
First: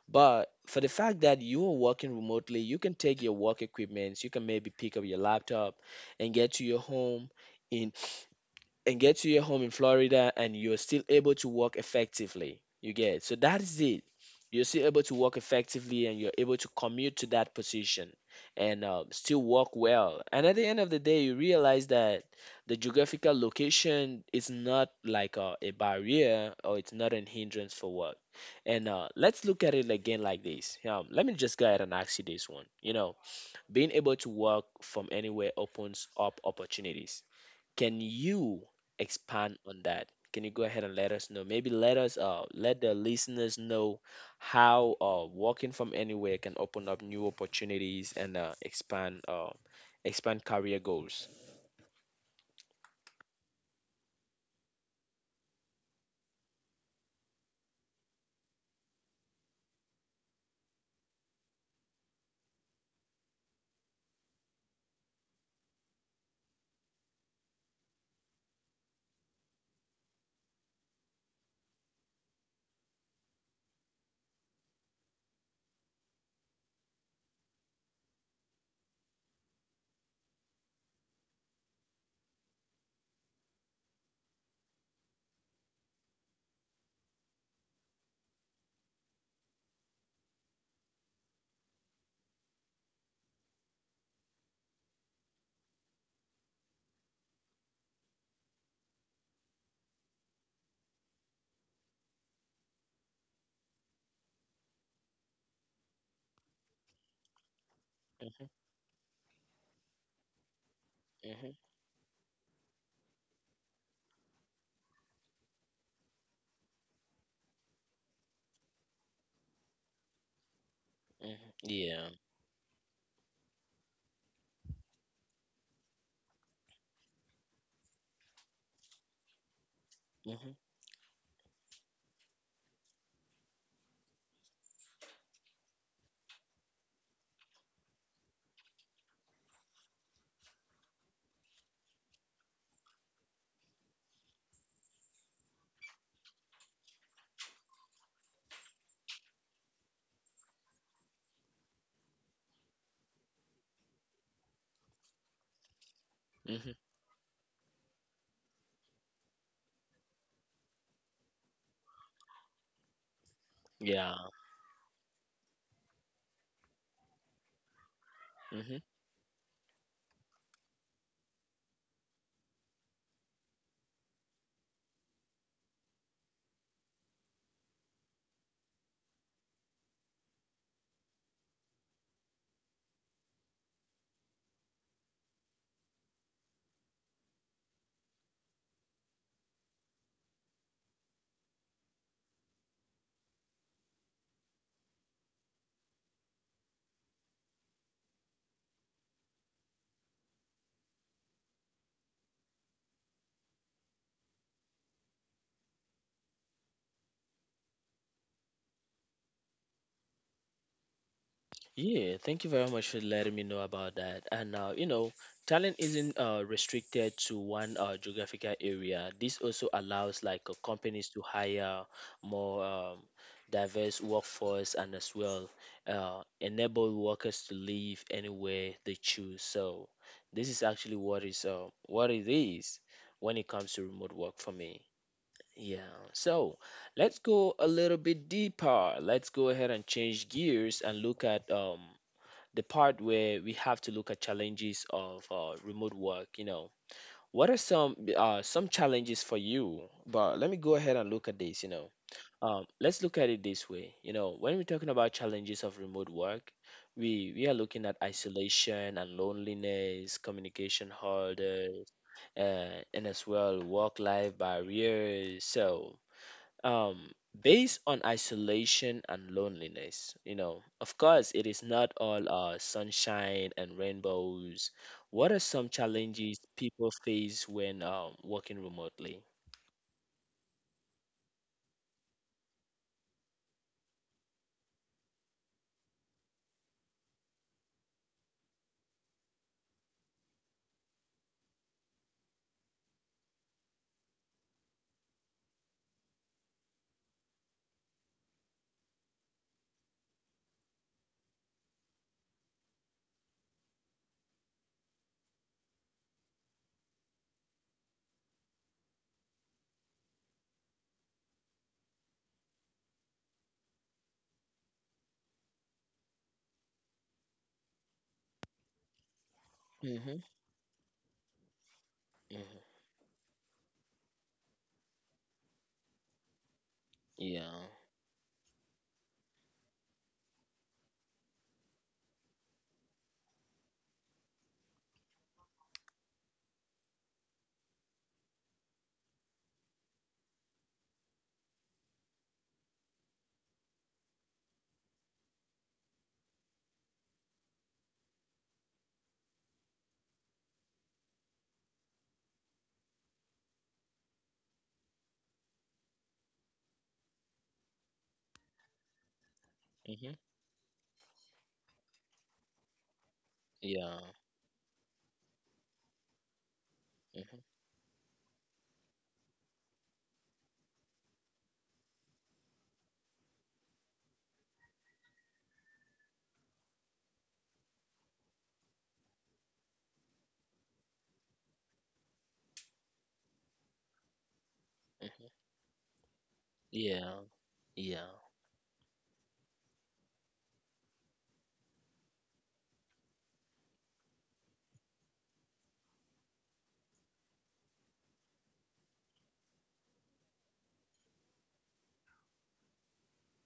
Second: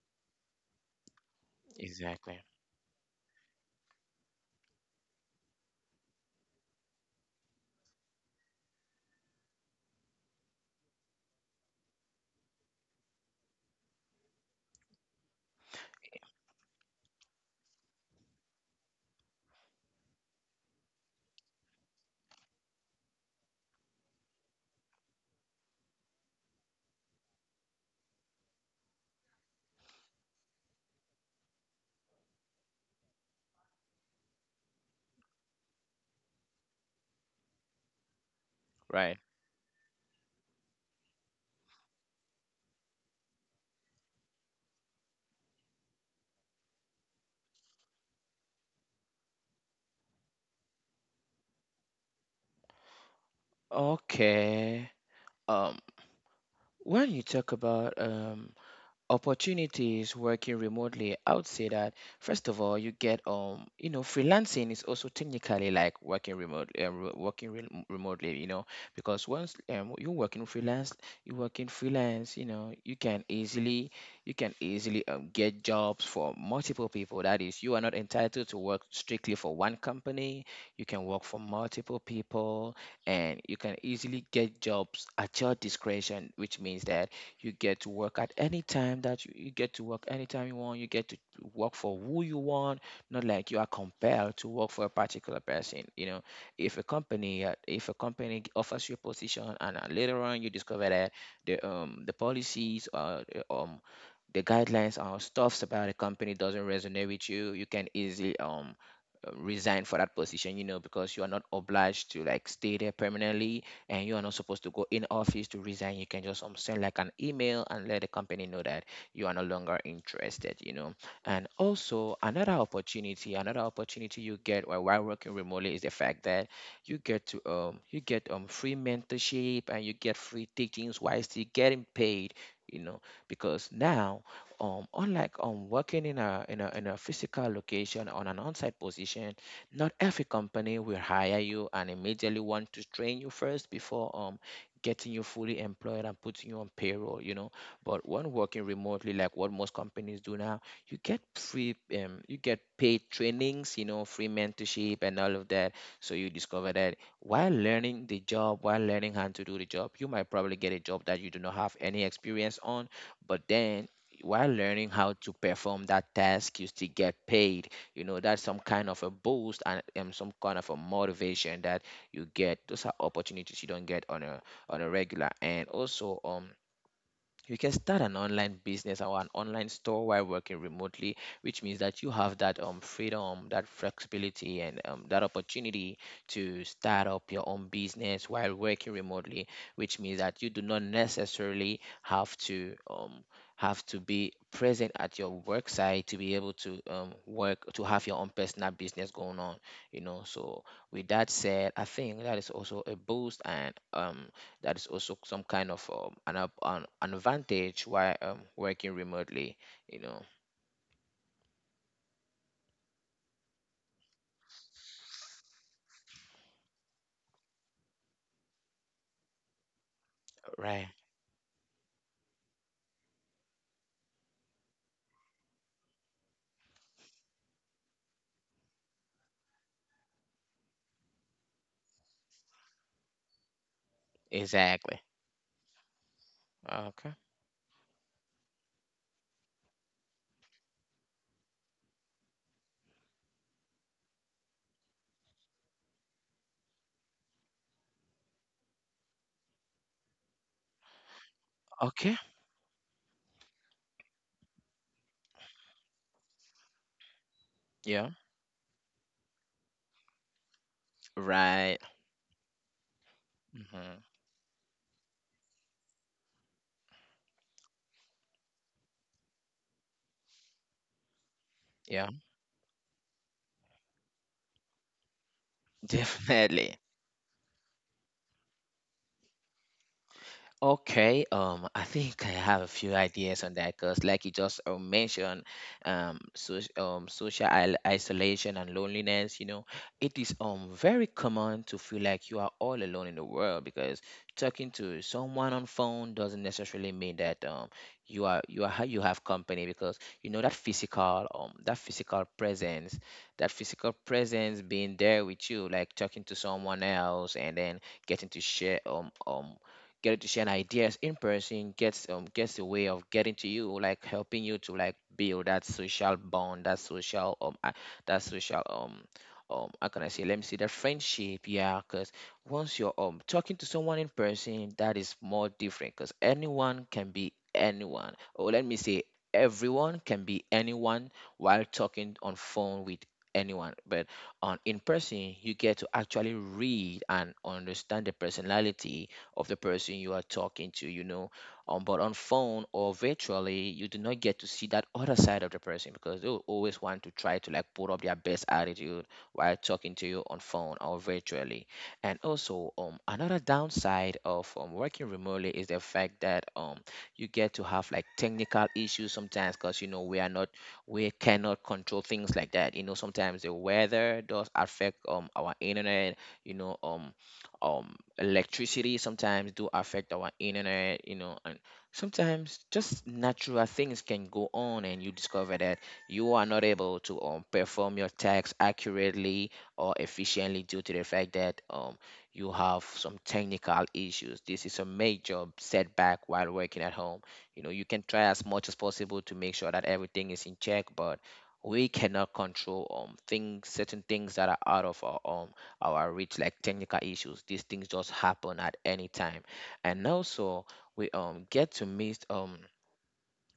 A: But for the fact that you are working
B: Exactly.
A: remotely, you can take your work equipment, you can maybe pick up your laptop and get to your home in and get to your home in Florida, and you're still able to work effectively. You get. So that is it. You're still able to work effectively, and you're able to commute to that position and still work well. And at the end of the day, you realize that the geographical location is not like a barrier, or it's not an hindrance for work. And let's look at it again like this. Let me just go ahead and ask you this one. You know, being able to work from anywhere opens up opportunities. Can you
B: Right.
A: expand on that? Can you go ahead and let us know? Maybe let us let the listeners know how working from anywhere can open up new opportunities and expand career goals.
B: Okay. Um, when you talk about opportunities working remotely, I would say that first of all, you get you know, freelancing is also technically like working working remotely, you know, because once you're working freelance, you know, you can easily get jobs for multiple people. That is, you are not entitled to work strictly for one company. You can work for multiple people, and you can easily get jobs at your discretion, which means that you get to work at any time you get to work anytime you want. You get to work for who you want, not like you are compelled to work for a particular person. You know, if a company offers you a position, and later on you discover that the policies or um the guidelines or stuffs about a company doesn't resonate with you, you can easily
A: Mhm.
B: resign for that position, you know, because you are not
A: Mhm.
B: obliged to like stay there permanently, and you are not supposed to go in office to resign. You can just send like an email and let the company know that you are no longer interested, you know. And
A: Mhm.
B: also,
A: Yeah.
B: another opportunity you get while, working remotely is the fact that you get to you get free mentorship, and you get free
A: Mhm.
B: teachings while still getting paid, you know, because now unlike working in a physical location on an on-site position, not every company will hire you and immediately want to train you first before getting you fully employed and putting you on payroll, you know. But when working remotely, like what most companies do now, you get free you get paid trainings, you know, free mentorship and all of that. So you
A: Mhm.
B: discover that while learning the job, while learning how to do the job, you might probably get a job that you do not have any experience on, but then
A: Yeah.
B: while learning how to perform that task, you still get paid, you know. That's some kind of a boost and some kind of a motivation that you get. Those are opportunities you don't get on a regular. And also you can start an online business or an online store while working remotely, which means that you have that freedom, that flexibility, and that opportunity to start up your own business while working remotely, which means that you do not necessarily have to be present at your work site to be able to work to have your own personal business going on, you know. So with that said, I think that is also a boost and that is also some kind of an, up- an advantage while working remotely, you know.
A: Yeah, thank you very much for letting me know about that. And you know, talent isn't restricted to one geographical area. This also allows like
B: Right.
A: companies to hire more diverse workforce, and as well enable workers to live anywhere they choose. So this is actually what is what it is when it comes to remote work for me.
B: Exactly.
A: Yeah. So
B: Okay.
A: let's go a little bit deeper. Let's go ahead and change gears and look at the part where we have to look at challenges of remote work. You know, what are some challenges for you? But let me go ahead and look at this. You know,
B: Okay.
A: let's look at it this way. You know, when we're talking about challenges of remote work, we are looking at
B: Yeah.
A: isolation and loneliness, communication
B: Right.
A: hurdles, and as well
B: Hmm.
A: work life barriers. So um based on isolation and loneliness, you know, of course it is not
B: Yeah.
A: all sunshine and rainbows. What are
B: [LAUGHS]
A: some challenges
B: Definitely.
A: people face when working remotely?
B: Okay. I think I have a few ideas on that because, like you just mentioned, so, social isolation and loneliness, you know, it is very common to feel like you are all alone in the world because talking to someone on phone doesn't necessarily mean that you have company, because you know that physical that physical presence being there with you, like talking to someone else and then getting to share get to share ideas in person, gets gets a way of getting to you, like helping you to like build that social bond, that social that social um how can I say, let
A: Mm-hmm.
B: me see, that friendship. Yeah, because once you're
A: Mm-hmm.
B: talking to someone in person, that is more different, because anyone can be
A: Yeah.
B: anyone, or let me say everyone can be anyone while talking on phone with anyone. But on in person you get to actually read and understand the personality of the person you are talking to, you know. But on phone or virtually, you do not get to see that other side of the person because they will always want to try to like put up their best attitude while talking to you on phone or virtually. And also, another downside of working remotely is the fact that you get to have like technical issues sometimes, because you know
A: Mm-hmm.
B: we are not we cannot control things like that. You know, sometimes the
A: Yeah.
B: weather does affect our internet. You know, electricity sometimes do affect our internet, you know, and sometimes just natural things can go on and you discover that you are not able to perform your tasks accurately or efficiently due to the fact that you have some technical issues. This is a major
A: Mm-hmm.
B: setback while working at home.
A: Yeah.
B: You know, you can
A: Yeah.
B: try as much as possible to make sure that everything is in check, but we cannot control things certain things that are out of our reach, like technical issues. These things just happen at any time. And also, we get to meet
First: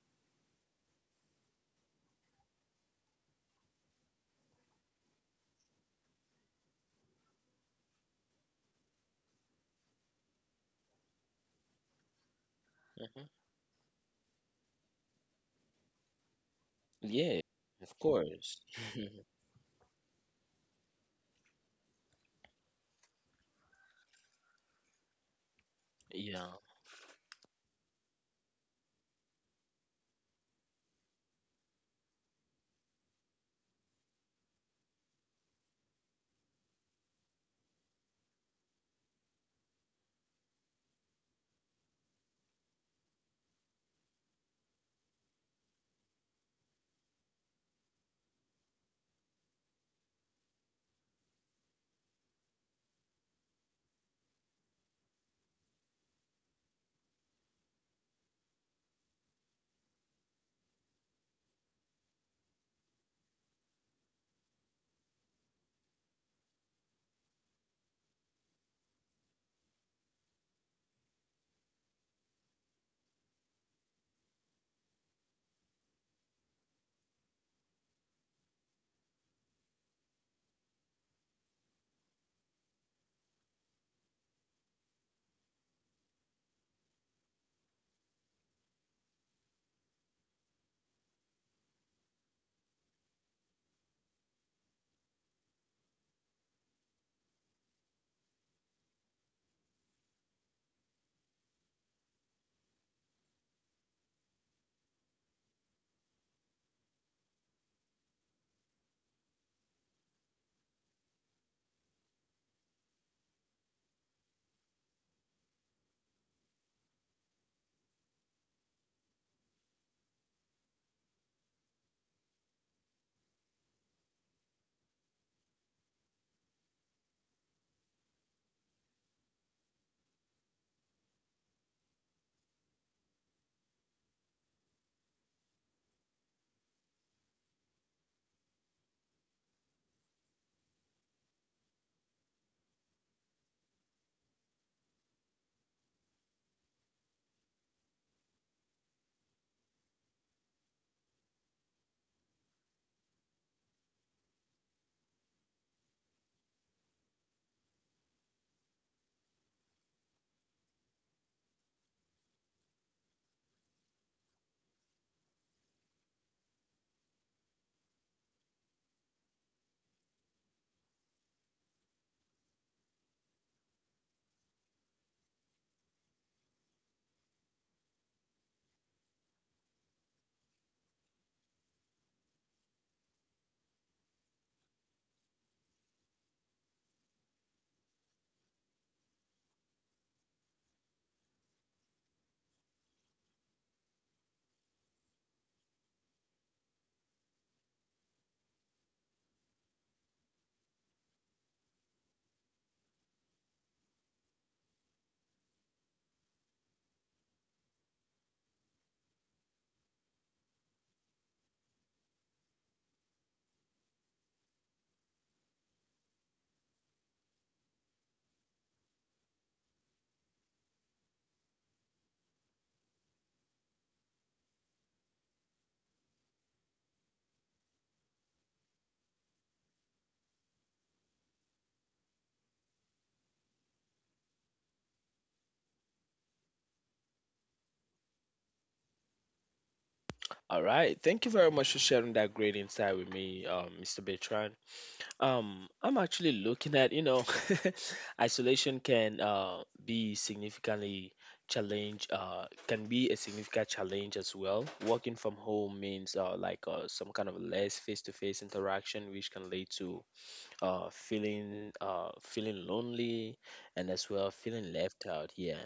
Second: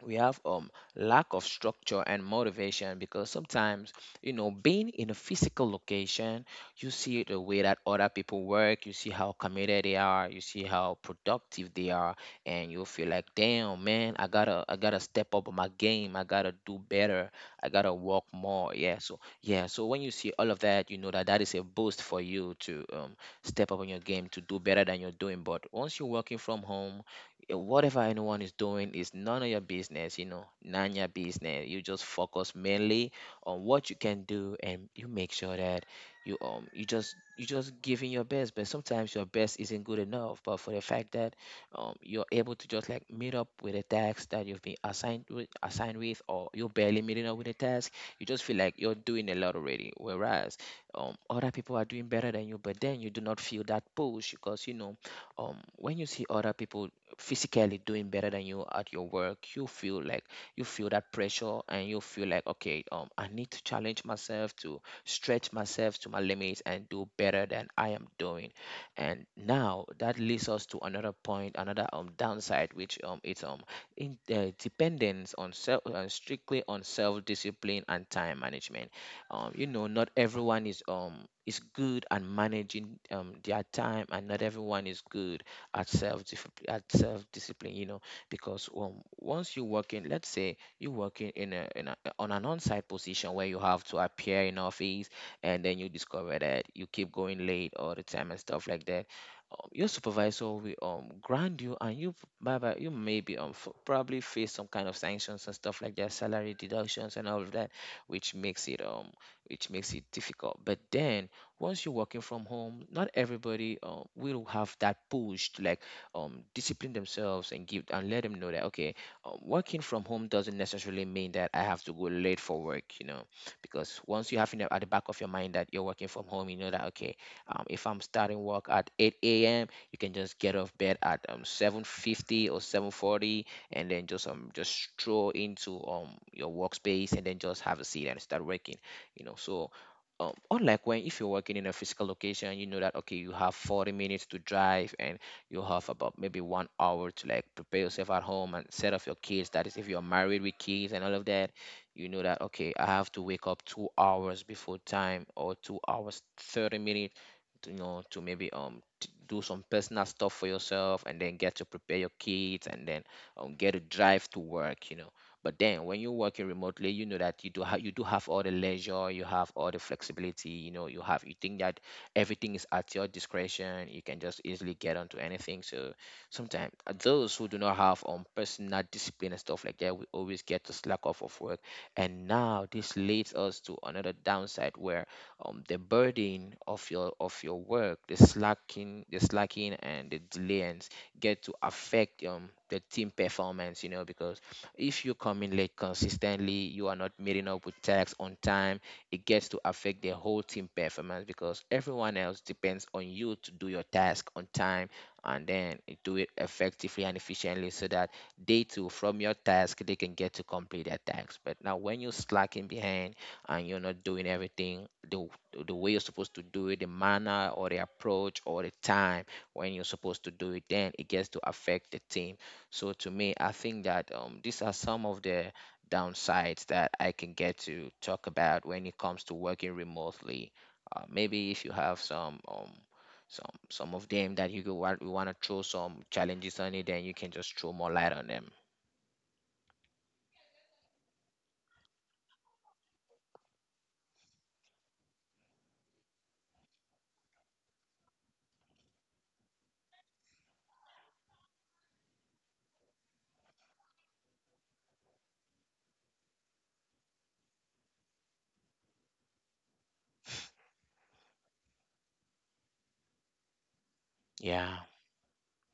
B: we have lack of structure and motivation, because sometimes, you know, being in a physical location, you see the way that other people work, you see how committed they are, you see how productive they are, and you feel like,
A: Mm-hmm.
B: damn man, I gotta step up my game, I gotta do better,
A: Yeah.
B: I gotta
A: Of
B: work
A: course.
B: more. Yeah, so yeah, so when you see all of that, you know that that is a boost for you to step up on your game, to do better than you're doing. But once you're working
A: Yeah.
B: from home, whatever anyone is doing is none of your business, you know, none your business. You just focus mainly on what you can do, and you make sure that you just giving your best, but sometimes your best isn't good enough. But for the fact that you're able to just like meet up with a task that you've been assigned with or you're barely meeting up with a task, you just feel like you're doing a lot already. Whereas other people are doing better than you, but then you do not feel that push because you know, when you see other people physically doing better than you at your work, you feel like, you feel that pressure, and you feel like, okay, I need to challenge myself, to stretch myself to my limits and do better than I am doing. And now that leads us to another point, another downside, which it's in dependence on self, strictly on self discipline and time management. You know, not everyone is good at managing their time, and not everyone is good at self, at self discipline, you know, because once you work in, let's say you working in a, on an on-site position where you have to appear in office, and then you discover that you keep going late all the time and stuff like that, your supervisor will ground you and you, bye bye, you maybe probably face some kind of sanctions and stuff like that, salary deductions and all of that, which makes it um which makes it difficult. But then once you're working from home, not everybody will have that push to like discipline themselves and give and let them know that, okay, working from home doesn't necessarily mean that I have to go late for work, you know, because once you have in the, at the back of your mind that you're working from home, you know that, okay, if I'm starting work at 8 a.m., you can just get off bed at 7:50 or 7:40, and then just stroll into your workspace and then just have a seat and start working, you know. So or like, when if you're working in a physical location, you know that, okay, you have 40 minutes to drive, and you have about maybe 1 hour to like prepare yourself at home and set up your kids, that is if you're married with kids and all of that. You know that, okay, I have to wake up 2 hours before time, or 2 hours 30 minutes, to, you know, to maybe t do some personal stuff for yourself and then get to prepare your kids and then get to drive to work, you know. But then when you're working remotely, you know that you do have, you do have all the leisure, you have all the flexibility, you know, you have, you think that everything is at your discretion, you can just easily get onto anything. So sometimes those who do not have personal discipline and stuff like that, we always get to slack off of work. And now this leads us to another downside where the burden of your, of your work, the slacking and the delays get to affect the team performance, you know, because if you come in late consistently, you are not meeting up with tasks on time, it gets to affect the whole team performance, because everyone else depends on you to do your task on time and then do it effectively and efficiently, so that they too, from your task, they can get to complete their tasks. But now when you're slacking behind and you're not doing everything the way you're supposed to do it, the manner or the approach or the time when you're supposed to do it, then it gets to affect the team. So to me, I think that these are some of the downsides that I can get to talk about when it comes to working remotely. Maybe if you have some of them that you want to throw some challenges on it, then you can just throw more light on them.
A: All right, thank you very much for sharing that great insight with me, Mr. Bertrand. I'm actually looking at, you know, [LAUGHS] isolation can be significantly can be a significant challenge as well. Working from home means some kind of less face-to-face interaction, which can lead to feeling lonely, and as well feeling
B: Yeah,
A: left out. Yeah.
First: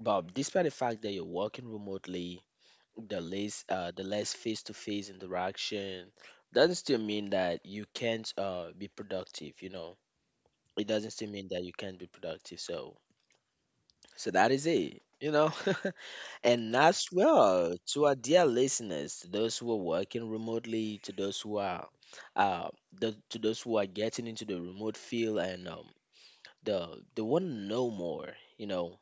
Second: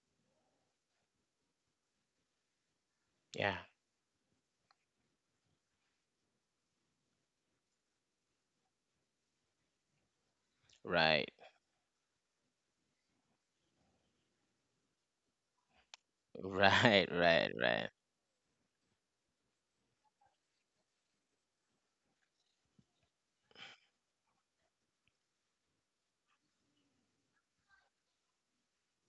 A: But despite the fact that you're working remotely,
B: yeah,
A: the less face-to-face interaction doesn't still mean that you can't be productive, you know. It doesn't still
B: right,
A: mean that you can't be productive. So that is it, you know.
B: [LAUGHS]
A: [LAUGHS] And as
B: right, right,
A: well,
B: right.
A: to our dear listeners, to those who are working remotely, to those who are uh to those who are getting into the remote field, and the they want to know more. You know,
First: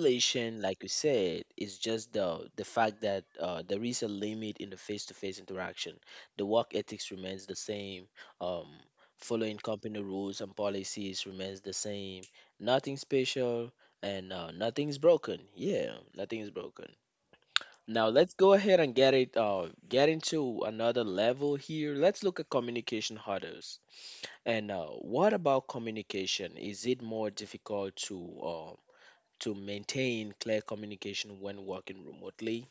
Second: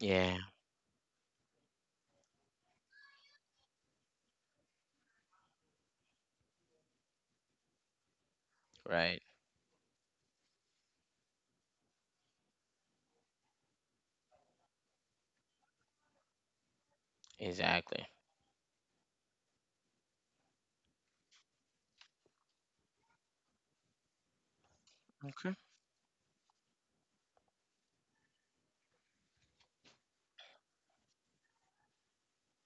B: Yeah.
A: like you said, is just the fact that there is a limit in the face-to-face interaction. The work ethics remains the same. um,
B: Right.
A: Following company rules and policies remains the same. Nothing special, and nothing's broken. Yeah, nothing is broken. Now
B: Exactly.
A: let's go ahead and get into another level here. Let's look at communication hurdles, and what
B: Okay.
A: about communication? Is it more difficult to maintain clear communication when working remotely?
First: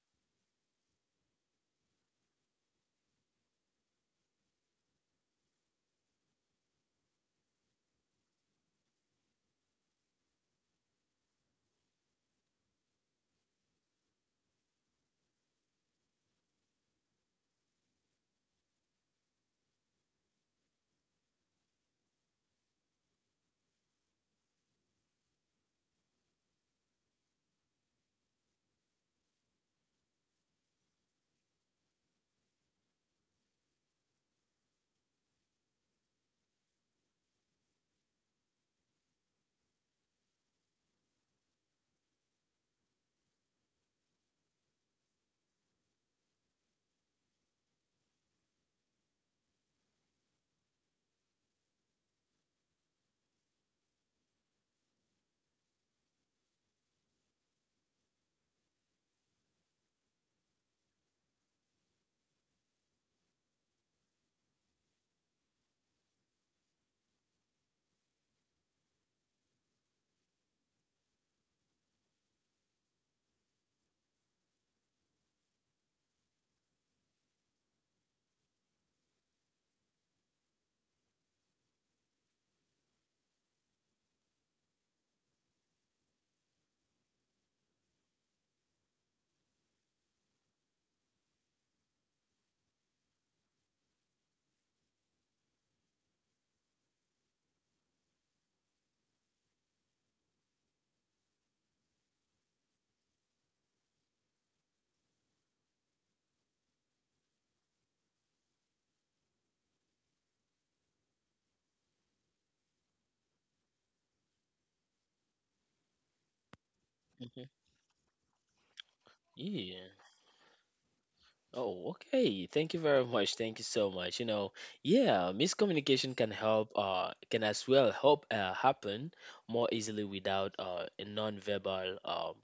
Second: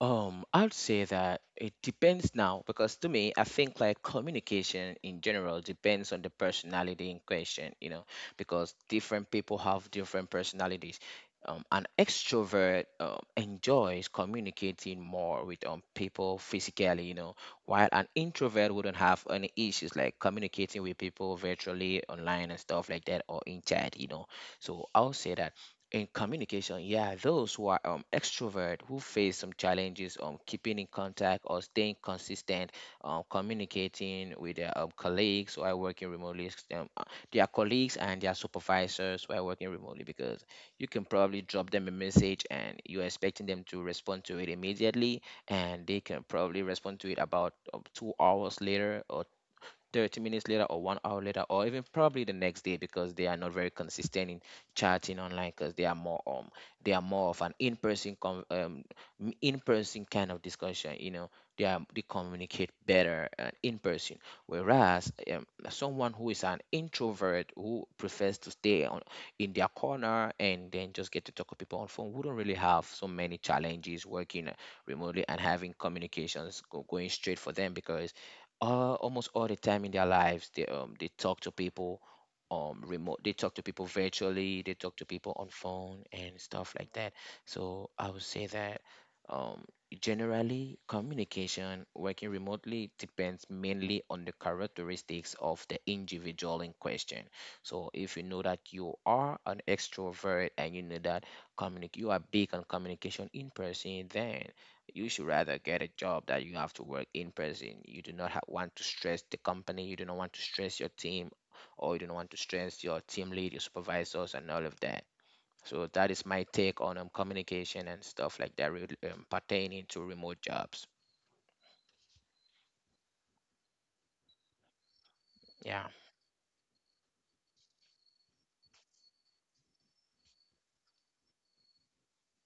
B: I'd say that it depends now, because to me, I think like communication in general depends on the personality in question, you know, because different people have different personalities. An extrovert enjoys communicating more with people physically, you know, while an introvert wouldn't have any issues like communicating with people virtually, online, and stuff like that, or in chat, you know. So I'll say that in communication, yeah, those who are extrovert who face some challenges keeping in contact or staying consistent, communicating with their colleagues while working remotely, their colleagues and their supervisors while working remotely, because you can probably drop them a message and you're expecting them to respond to it immediately, and they can probably respond to it about 2 hours later, or 30 minutes later, or 1 hour later, or even probably the next day, because they are not very consistent in chatting online, because they are more of an in-person kind of discussion, you know. They are, they communicate better in person. Whereas someone who is an introvert, who prefers to stay on, in their corner and then just get to talk to people on phone, wouldn't really have so many challenges working remotely and having communications go, going straight for them, because almost all the time in their lives, they talk to people remote. They talk to people virtually. They talk to people on phone and stuff like that. So I would say that um generally, communication working remotely depends mainly on the characteristics of the individual in question. So if you know that you are an extrovert and you know that communic you are big on communication in person, then you should rather get a job that you have to work in person. You do not want to stress the company, you do not want to stress your team, or you do not want to stress your team lead, your supervisors, and all of that. So that is my take on
A: Hmm.
B: communication and stuff like that,
A: Yeah.
B: pertaining to remote jobs.
A: Oh, okay. Thank you very [LAUGHS] much. Thank you so much. You know, yeah,
B: Yeah,
A: miscommunication can help, can as well help happen more easily without a non-verbal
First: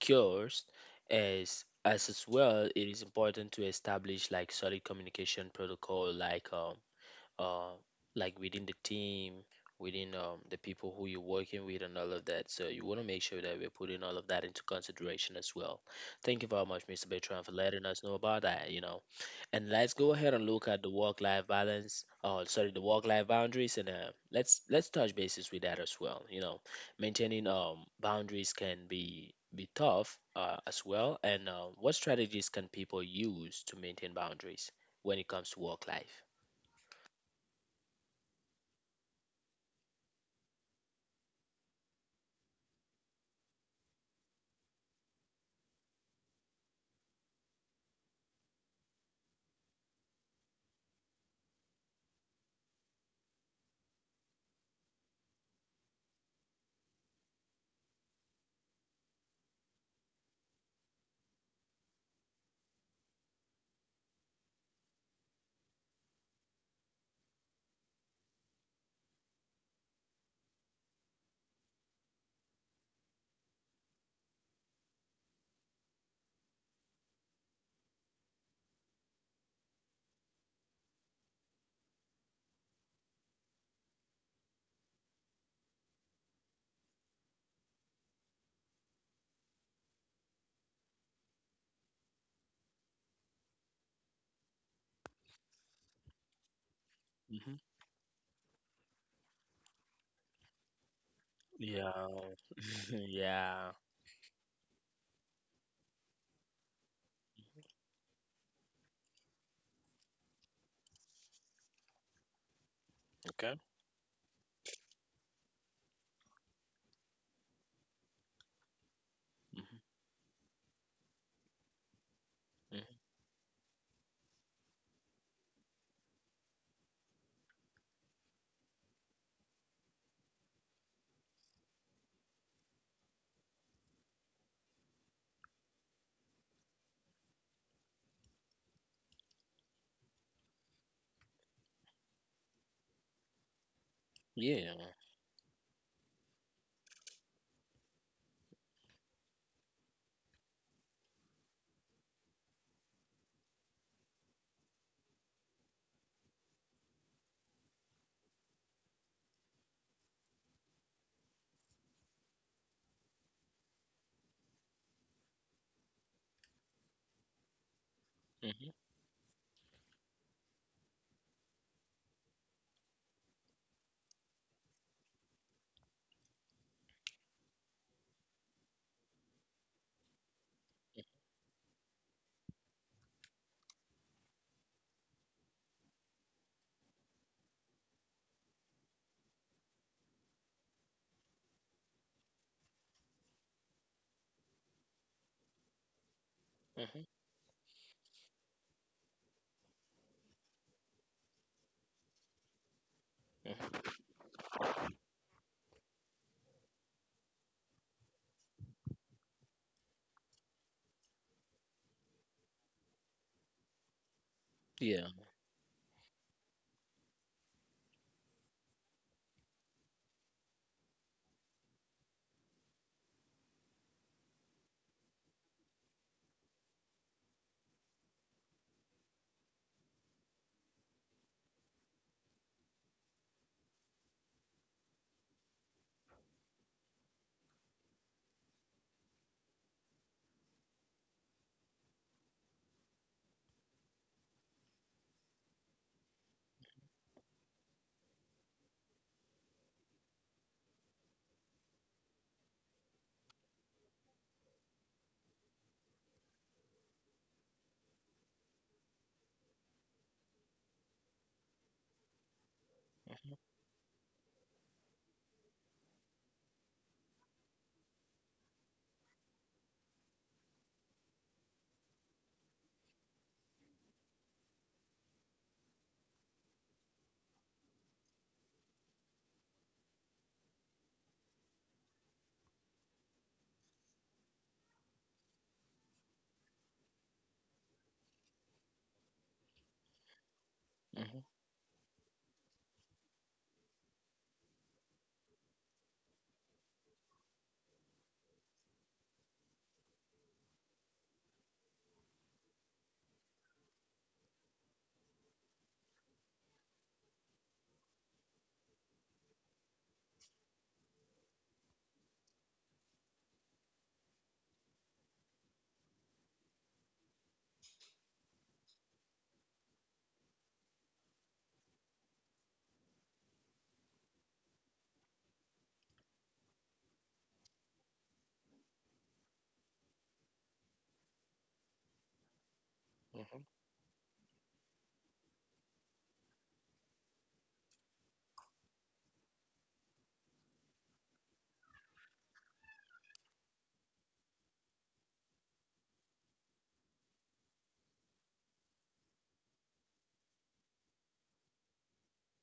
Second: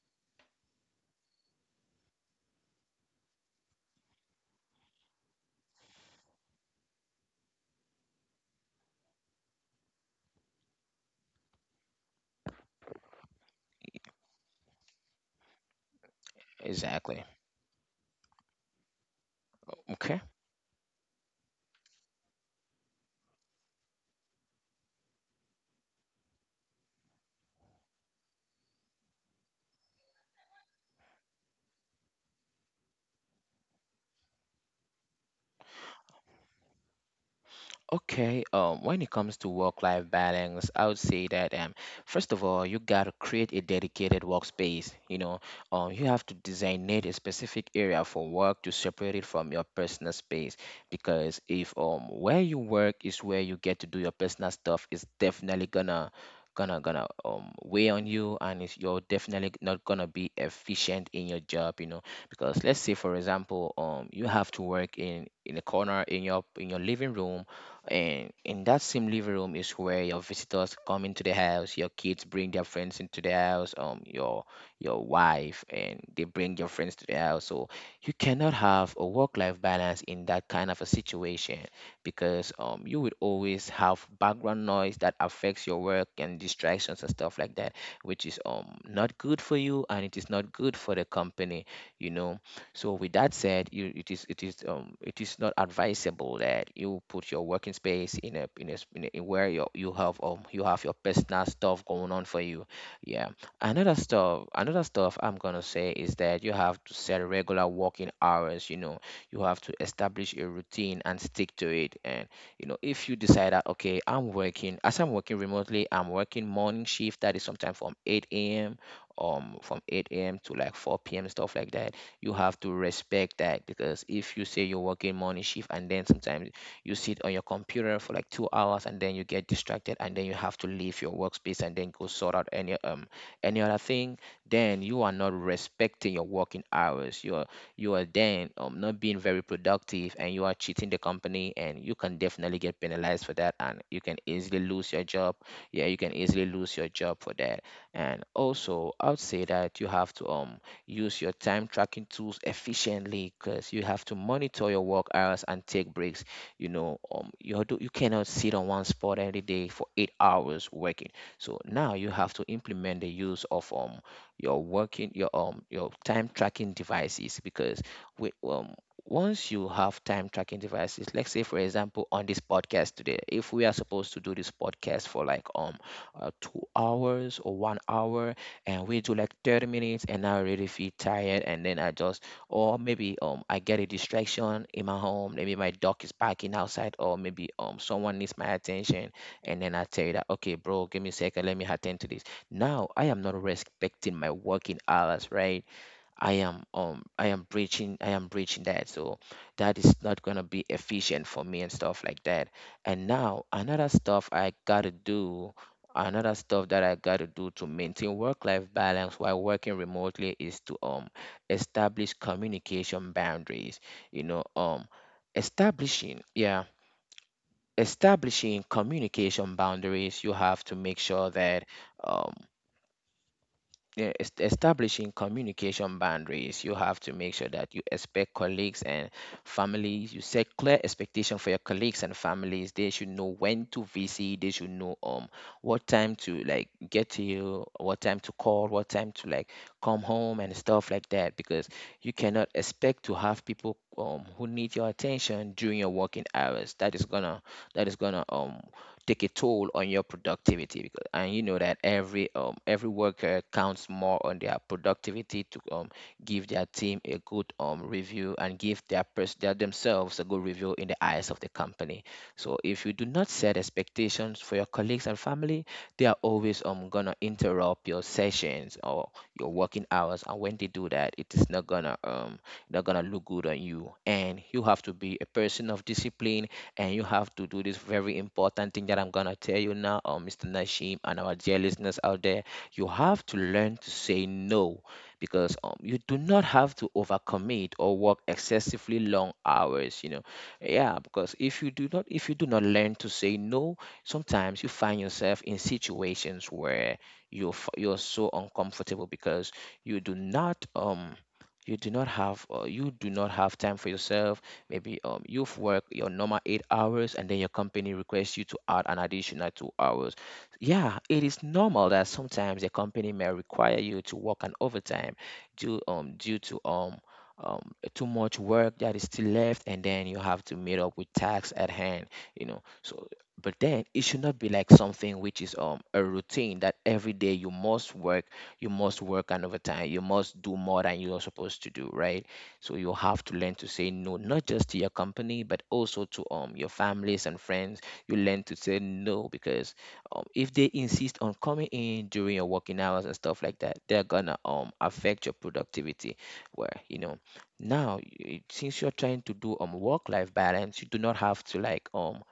A: cures, as well. It is important to establish like solid communication protocol, uh, like within the team, within the people who you're working with, and all of that. So you want to make sure that we're putting all of that into consideration as well. Thank you very much, Mr.
B: exactly.
A: Bertrand, for letting us know about that. And let's go
B: Okay.
A: ahead and look at the work-life balance. Oh, sorry, the work-life boundaries, and let's touch bases with that as well. Maintaining boundaries can be tough as well. And what strategies can people use to maintain boundaries when it comes to work life?
B: Okay, when it comes to work-life balance, I would say that first of all, you gotta create a dedicated workspace. You know, you have to designate a specific area for work to separate it from your personal space. Because if where you work is where you get to do your personal stuff, it's definitely gonna weigh on you, and it's, you're definitely not gonna be efficient in your job. You know, because let's say, for example, you have to work in a corner in your, in your living room, and in that same living room is where your visitors come into the house, your kids bring their friends into the house, your wife and they bring your friends to the house. So you cannot have a work-life balance in that kind of a situation, because you would always have background noise that affects your work and distractions and stuff like that, which is not good for you and it is not good for the company, you know. So with that said, it is not advisable that you put your working space in a, s- in a in where you have you have your personal stuff
A: Yeah.
B: going on for you.
A: [LAUGHS]
B: Yeah.
A: Yeah.
B: Another stuff I'm gonna say is that you have to set regular working hours. You have to establish a routine and stick to it. And if you
A: Okay.
B: decide that okay, I'm working remotely, I'm working morning shift, that is sometime from 8 a.m.
A: Mm-hmm.
B: From 8 a.m. to like 4 p.m. Stuff like that, you have to
A: Hmm.
B: respect that. Because if you say you're working morning shift and then sometimes you sit on your computer for like 2 hours and then you get distracted and then you have to leave your workspace and then go sort out any other thing, then you are not respecting your working hours. You are then not being very productive, and you are cheating the company, and you can definitely get penalized for that, and you can easily
A: Yeah.
B: lose your job. Yeah, you can easily lose your job for that. And also, I would say that you have to use your time tracking tools efficiently, because you have to monitor your work hours and take breaks. You cannot sit on one spot every day for 8 hours working. So now you have to implement the use of your working your time tracking devices. because we
A: Mm-hmm.
B: um once you have time tracking devices, let's say for example, on this podcast today, if we are supposed to do this podcast for like 2 hours or 1 hour, and we do like 30 minutes, and I already feel tired and then I just or maybe I get a distraction in my home. Maybe my dog is barking outside, or maybe someone needs my attention, and then I tell you that, okay, bro, give me a second, let me attend to this. Now I am not respecting my working hours, right? I am
A: Hmm. Hmm.
B: um I am breaching I am breaching that. So that is not gonna be efficient for me and stuff like that. And now another stuff that I gotta do to maintain work life balance while working remotely is to establish communication boundaries. You know,
A: Yeah.
B: establishing, yeah, establishing communication boundaries, you have to make sure that um yeah, establishing communication boundaries, you have to make sure that you expect colleagues and families, you set clear expectation for your colleagues and families. They should know when to visit, they should know what time to like get to you, what time to call, what time to like come home, and stuff like that. Because you cannot expect to have people who need your attention during your working hours. That is gonna, that is gonna um take a toll on your productivity. And you know that every every worker counts more on their productivity to give their team a good review, and give their their themselves a good review in the eyes of the company. So if you do
A: Hmm.
B: not set expectations for your colleagues and family, they are always gonna interrupt your sessions or your working hours, and when they do that, it is not gonna, look good on you. And you have to be a person of discipline, and you have to do this very important thing that I'm gonna tell you now, Mr. Nashim, and our dear listeners out there. You have to learn to say no, because you do not have to overcommit or work excessively long hours. Yeah,
A: Hmm.
B: because if you do not learn to say no, sometimes you find yourself in situations where you're so uncomfortable, because you do not, you do not have, you do not have time for yourself. Maybe you've worked your normal 8 hours and then your company requests you to add an additional 2 hours. Yeah, it is normal that sometimes a company may require you to work an overtime due, due to too much work that is still left, and then you have to meet up with tasks at hand. So but then it should not be like something which is a routine, that every day you must work an overtime, you must do more than you are supposed to do, right? So you have to learn to say no, not just to your company, but also to your families and friends. You learn to say no, because if they insist on coming in during your working hours and stuff like that, they're gonna affect your productivity. Where you know. Now, since you're trying to do work-life balance, you do not have to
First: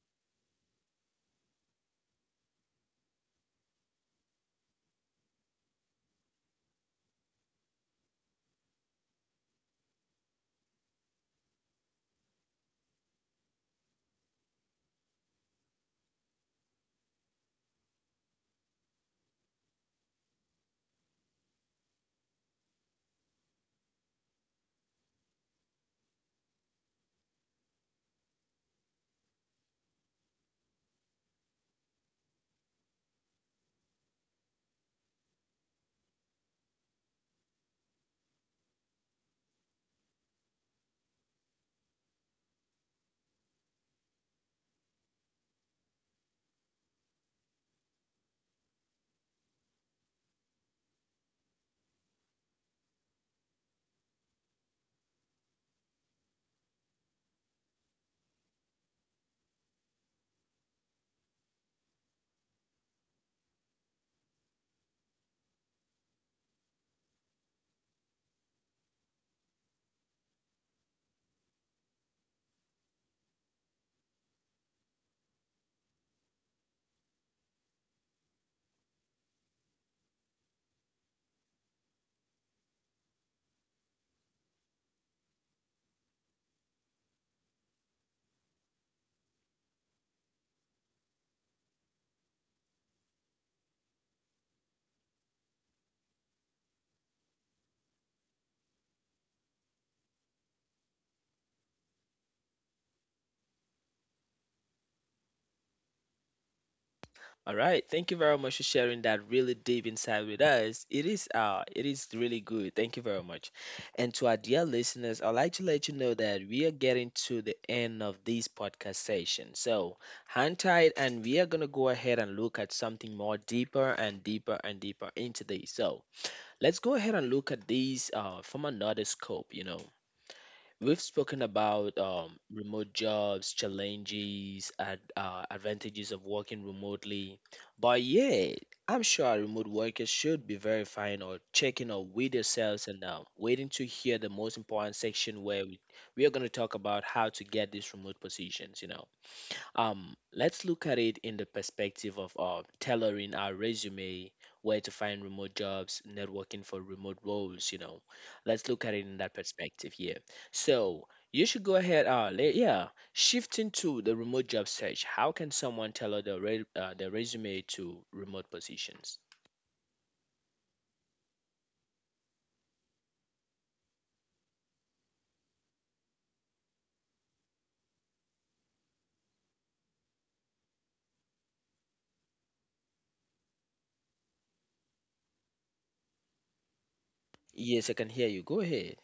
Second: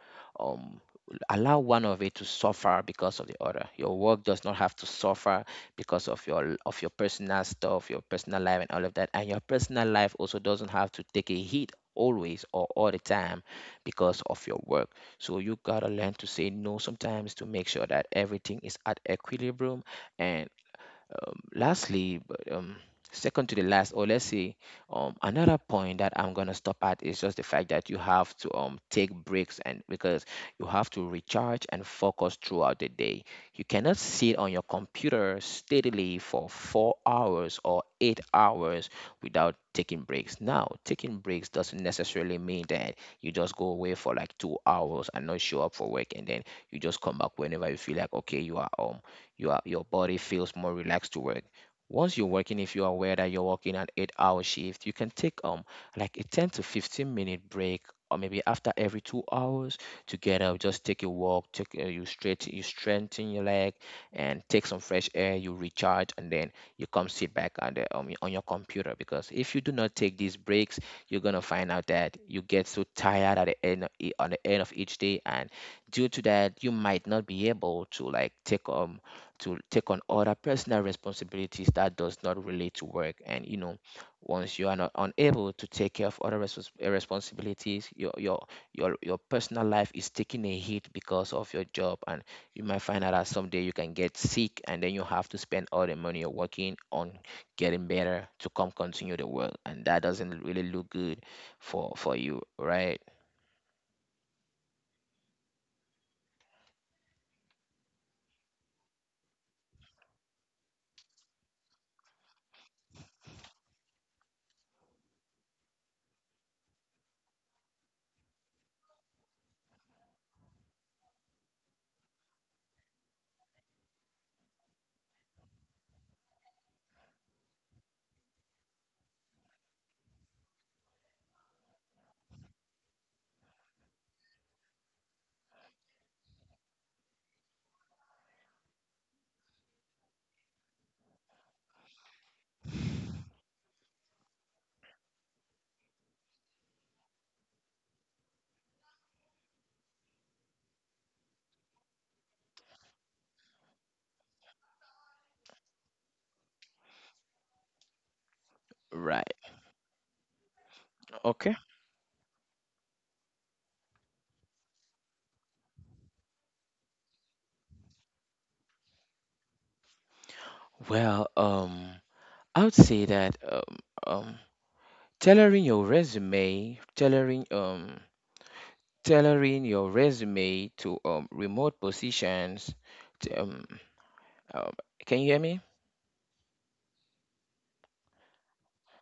B: um allow one of it to suffer because of the other. Your work does not have to suffer because of your personal stuff, your personal life and all of that. And your personal life also doesn't have to take a hit always or all the time because of your work. So you gotta learn to say no sometimes to make sure that everything is at equilibrium. And lastly, but, second to the last, or let's say, another point that I'm gonna stop at is just the fact that you have to, take breaks, and because you have to recharge and focus throughout the day. You cannot sit on your computer steadily for 4 hours or 8 hours without taking breaks. Now, taking breaks doesn't necessarily mean that you just go away for like 2 hours and not show up for work, and then you just come back whenever you feel like okay, you are, your body feels more relaxed to work. Once you're working, if you're aware that you're working an 8 hour shift, you can take like a 10 to 15 minute break, or maybe after every 2 hours, to get up, just take a walk, take you strengthen your leg and take some fresh air, you recharge, and then you come sit back on the on your computer. Because if you do not take these breaks, you're gonna find out that you get so tired at the end of, e- on the end of each day. And due to that, you might not be able to, like, take to take on other personal responsibilities that does not relate to work. And you know, once you are not unable to take care of other responsibilities, your personal life is taking a hit because of your job. And you might find out that someday you can get sick and then you have to spend all the money you're working on getting better to come continue the work, and that doesn't really look good for you, right?
A: All right. Thank you very much for sharing that really deep insight with us. It is it is really good. Thank you very much. And to our dear listeners, I'd like to let you know that we are getting to the end of this podcast session. So hang tight and we are gonna go ahead and look at something more deeper and deeper and deeper into this. So let's go ahead and look at these from another scope. You know, we've spoken about remote jobs, challenges, and advantages of working remotely. But yeah, I'm sure our remote workers should be verifying or checking up with themselves and waiting to hear the most important section where we are going to talk about how to get these remote positions, you know. Let's look at it in the perspective of tailoring our resume, where to find remote jobs, networking for remote roles. You know, let's look at it in
B: right
A: that perspective. Here. So you
B: okay.
A: should go ahead. Yeah. Shifting to the remote job search, how can someone tailor their their resume to remote positions?
B: Well, I would say that, um tailoring, tailoring your resume to remote positions, t- um uh, can you hear me?
A: Yes, I can hear you. Go ahead.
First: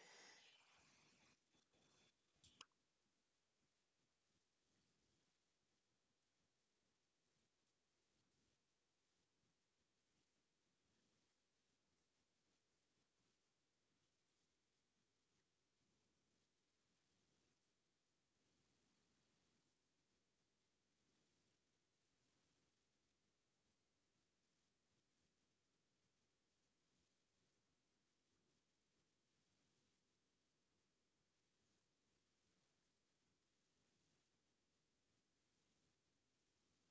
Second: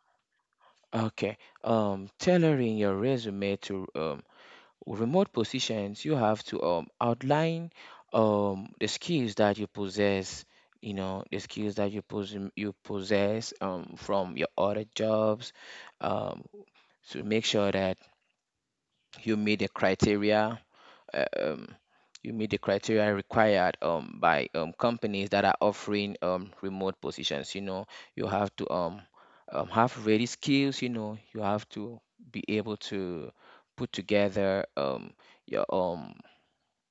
B: Okay. Tailoring your resume to remote positions, you have to outline the skills that you possess. You know, the skills that you you possess from your other jobs, um to make sure that you meet the criteria, uh, um, required by companies that are offering remote positions. You know, you have to, have ready skills. You know, you have to be able to put together your,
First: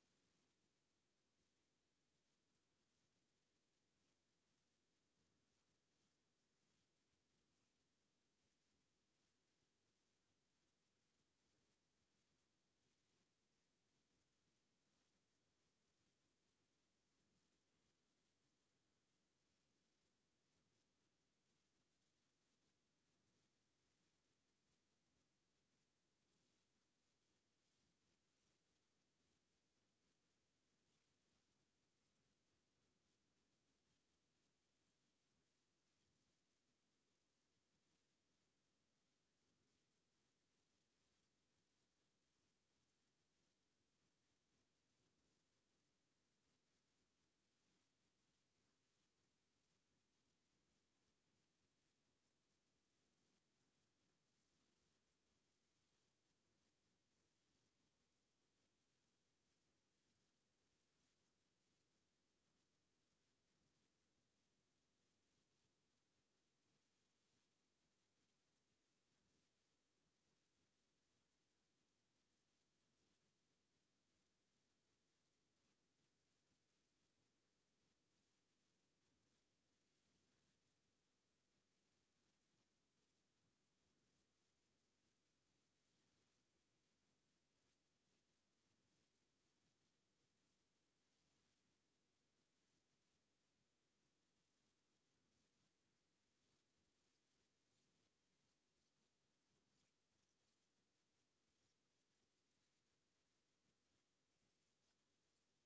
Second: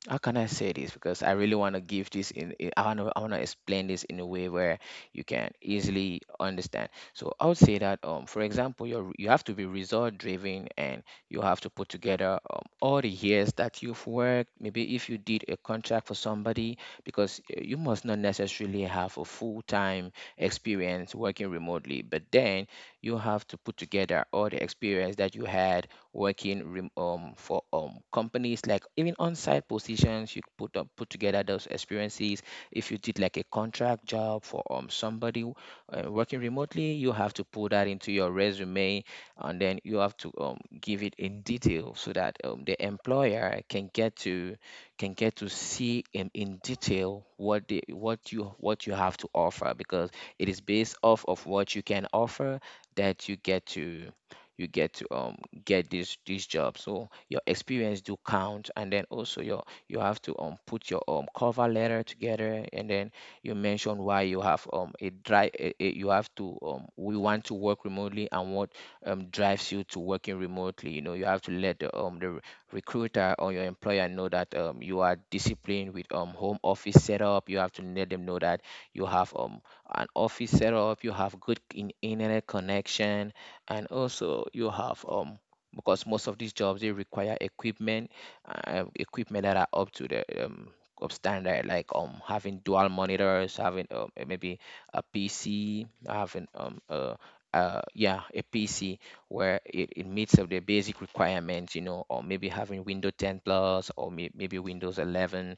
B: how can I say this? Because I really want to give this in. I want to explain this in a way where you can easily understand. So I would say that, for example, you have to be result driven, and you have to put together all the years that you've worked. Maybe if you did a contract for somebody, because you must not necessarily have a full time experience working remotely, but then you have to put together all the experience that you had working for companies, like even on-site positions. You put together those experiences if you did like a contract job for somebody, working remotely. You have to put that into your resume, and then you have to give it in detail so that the employer can get to see in, detail what you have to offer, because it is based off of what you can offer that you get to get this job. So your experience do count. And then also, you have to put your cover letter together, and then you mention why you have a drive. You have to um we want to work remotely, and what drives you to working remotely. You have to let the recruiter or your employer know that you are disciplined with home office setup. You have to let them know that you have an office setup, you have good internet connection, and also you have because most of these jobs they require equipment, equipment that are up to the up standard, like having dual monitors, having maybe a pc, having yeah a pc where it meets of the basic requirements, or maybe having windows 10 plus, or maybe windows 11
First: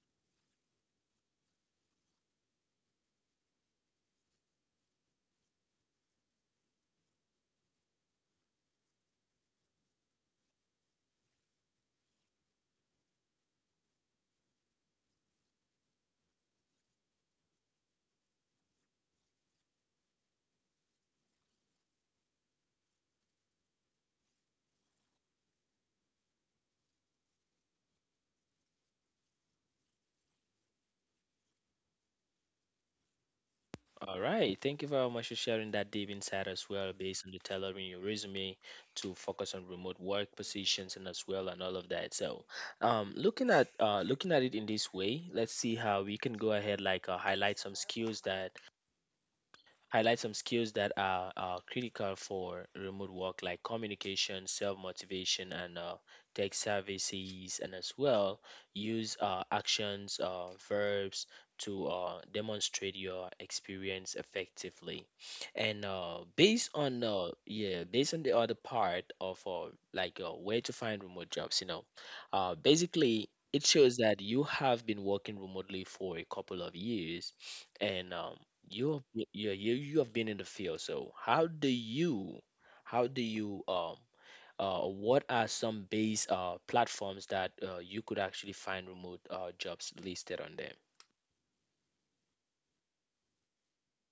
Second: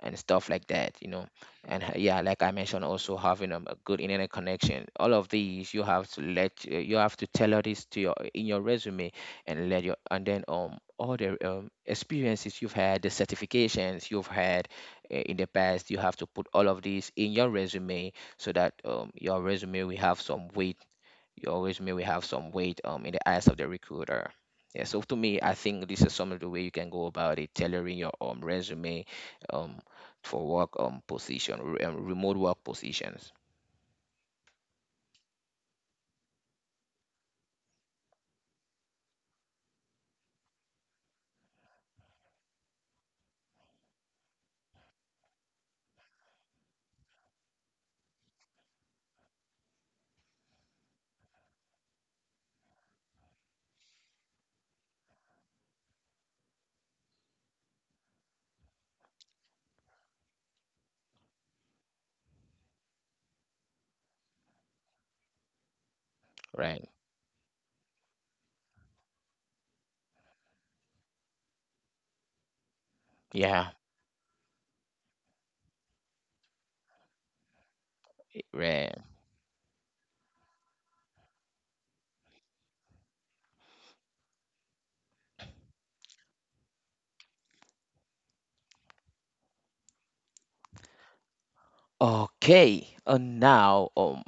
B: and stuff like that. And yeah, like I mentioned, also having a good internet connection. All of these you have to let you have to tailor this to your in your resume. And let your and then all the experiences you've had, the certifications you've had in the past, you have to put all of these in your resume so that your resume will have some weight. You always may we have some weight in the eyes of the recruiter. Yeah, so to me, I think this is some of the way you can go about it, tailoring your resume um, for work position, remote work positions,
A: All right. Thank you very much for sharing that deep insight as well, based on the tailoring your resume to focus on remote work positions and as well and all of that. So, looking at it in this way, let's see how we can go ahead like highlight some skills that are critical for remote work like communication, self-motivation and tech services, and as well use actions verbs to demonstrate your experience effectively and based
B: right?
A: on yeah, based on the other part of like where to find remote jobs. You know, basically it
B: Yeah,
A: shows that you have been working remotely for a couple of years and
B: right.
A: you yeah, you have been in the field. So how do you what are some base platforms that you could actually find remote jobs listed on them?
B: Okay, and now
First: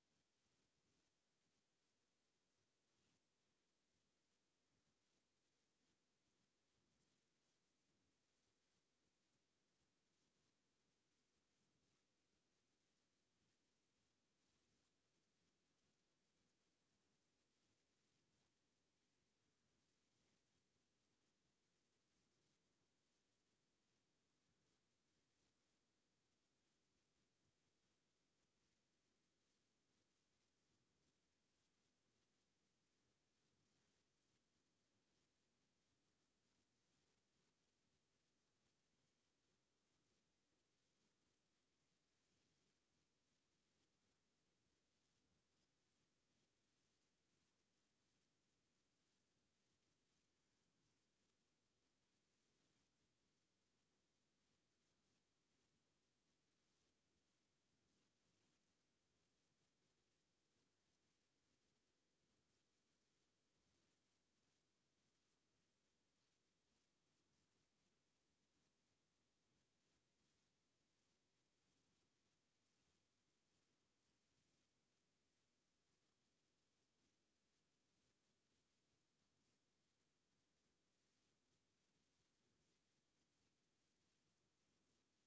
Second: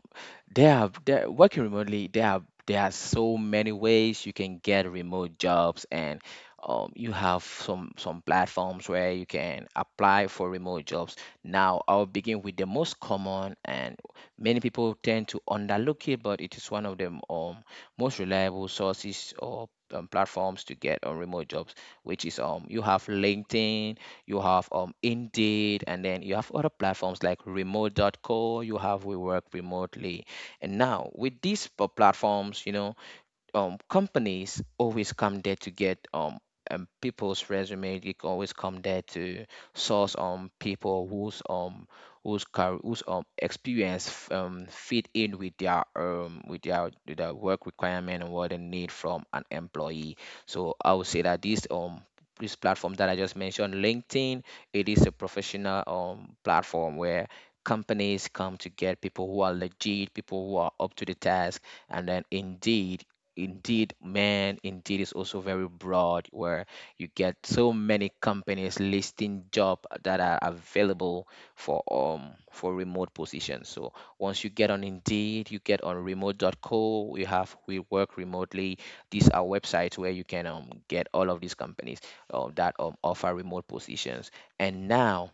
B: Working remotely. There are so many ways you can get remote jobs, and you have some platforms where you can apply for remote jobs. Now, I'll begin with the most common, and many people tend to underlook it, but it is one of the most reliable sources or platforms to get on remote jobs, which is you have LinkedIn, you have Indeed, and then you have other platforms like Remote. Dot Co. You have We Work Remotely. And now, with these platforms, companies always come there to get people's resume. They can always come there to source people whose experience fit in with their with their with their work requirement and what they need from an employee. So I would say that this platform that I just mentioned, LinkedIn, it is a professional platform where companies come to get people who are legit, people who are up to the task. And then indeed Indeed, man, Indeed is also very broad, where you get so many companies listing job that are available for remote positions. So once you get on Indeed, you get on Remote. Dot Co, we Work Remotely. These are websites where you can get all of these companies that offer remote positions. And now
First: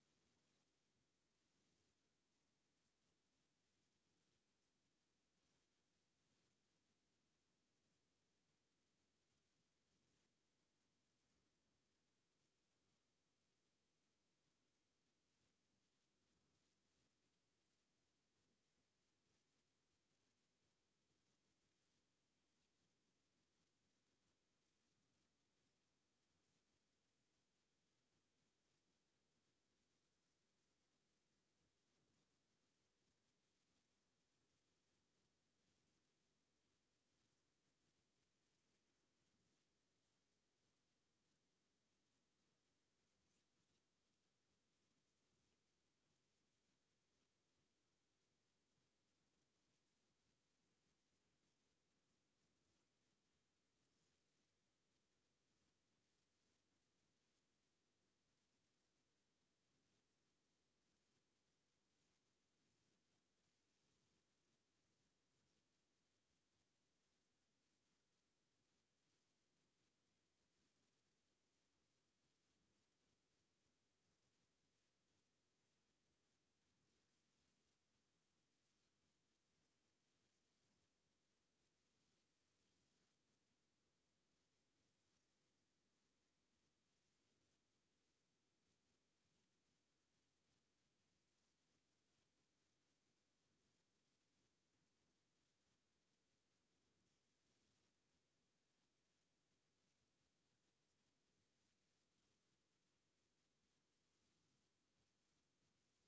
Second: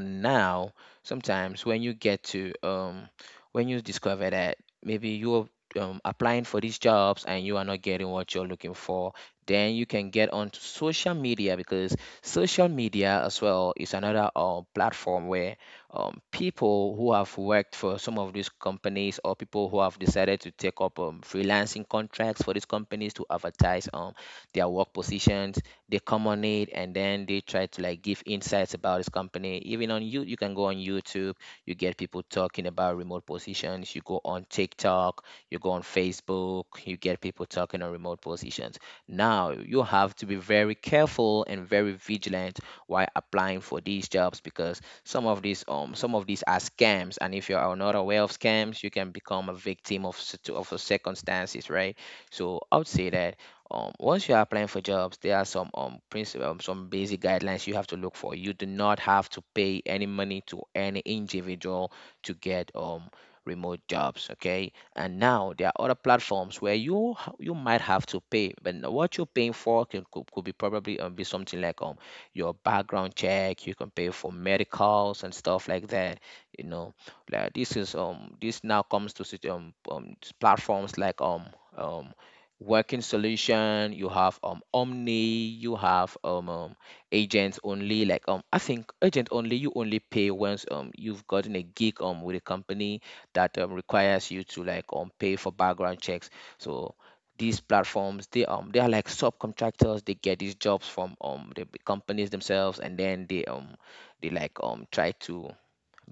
B: now sometimes when you get to when you discover that maybe you're applying for these jobs and you are not getting what you're looking for, then you can get onto social media, because social media as well is another platform where people who have worked for some of these companies, or people who have decided to take up freelancing contracts for these companies to advertise their work positions, they come on it and then they try to like give insights about this company. Even on you can go on YouTube, you get people talking about remote positions. You go on TikTok, you go on Facebook, you get people talking on remote positions. Now you have to be very careful and very vigilant while applying for these jobs, because some of these are scams. And if you are not aware of scams, you can become a victim of a circumstances, right? So I would say that once you are applying for jobs, there are some basic guidelines you have to look for. You do not have to pay any money to any individual to get remote jobs. Okay, and now there are other platforms where you might have to pay, but what you're paying for could be probably be something like your background check. You can pay for medicals and stuff like that, you know like. This now comes to platforms like um working solution. You have Omni, you have Agents Only. Like, I think Agent Only, you only pay once you've gotten a gig with a company that requires you to like pay for background checks. So these platforms, they are like subcontractors. They get these jobs from the companies themselves, and then they like try to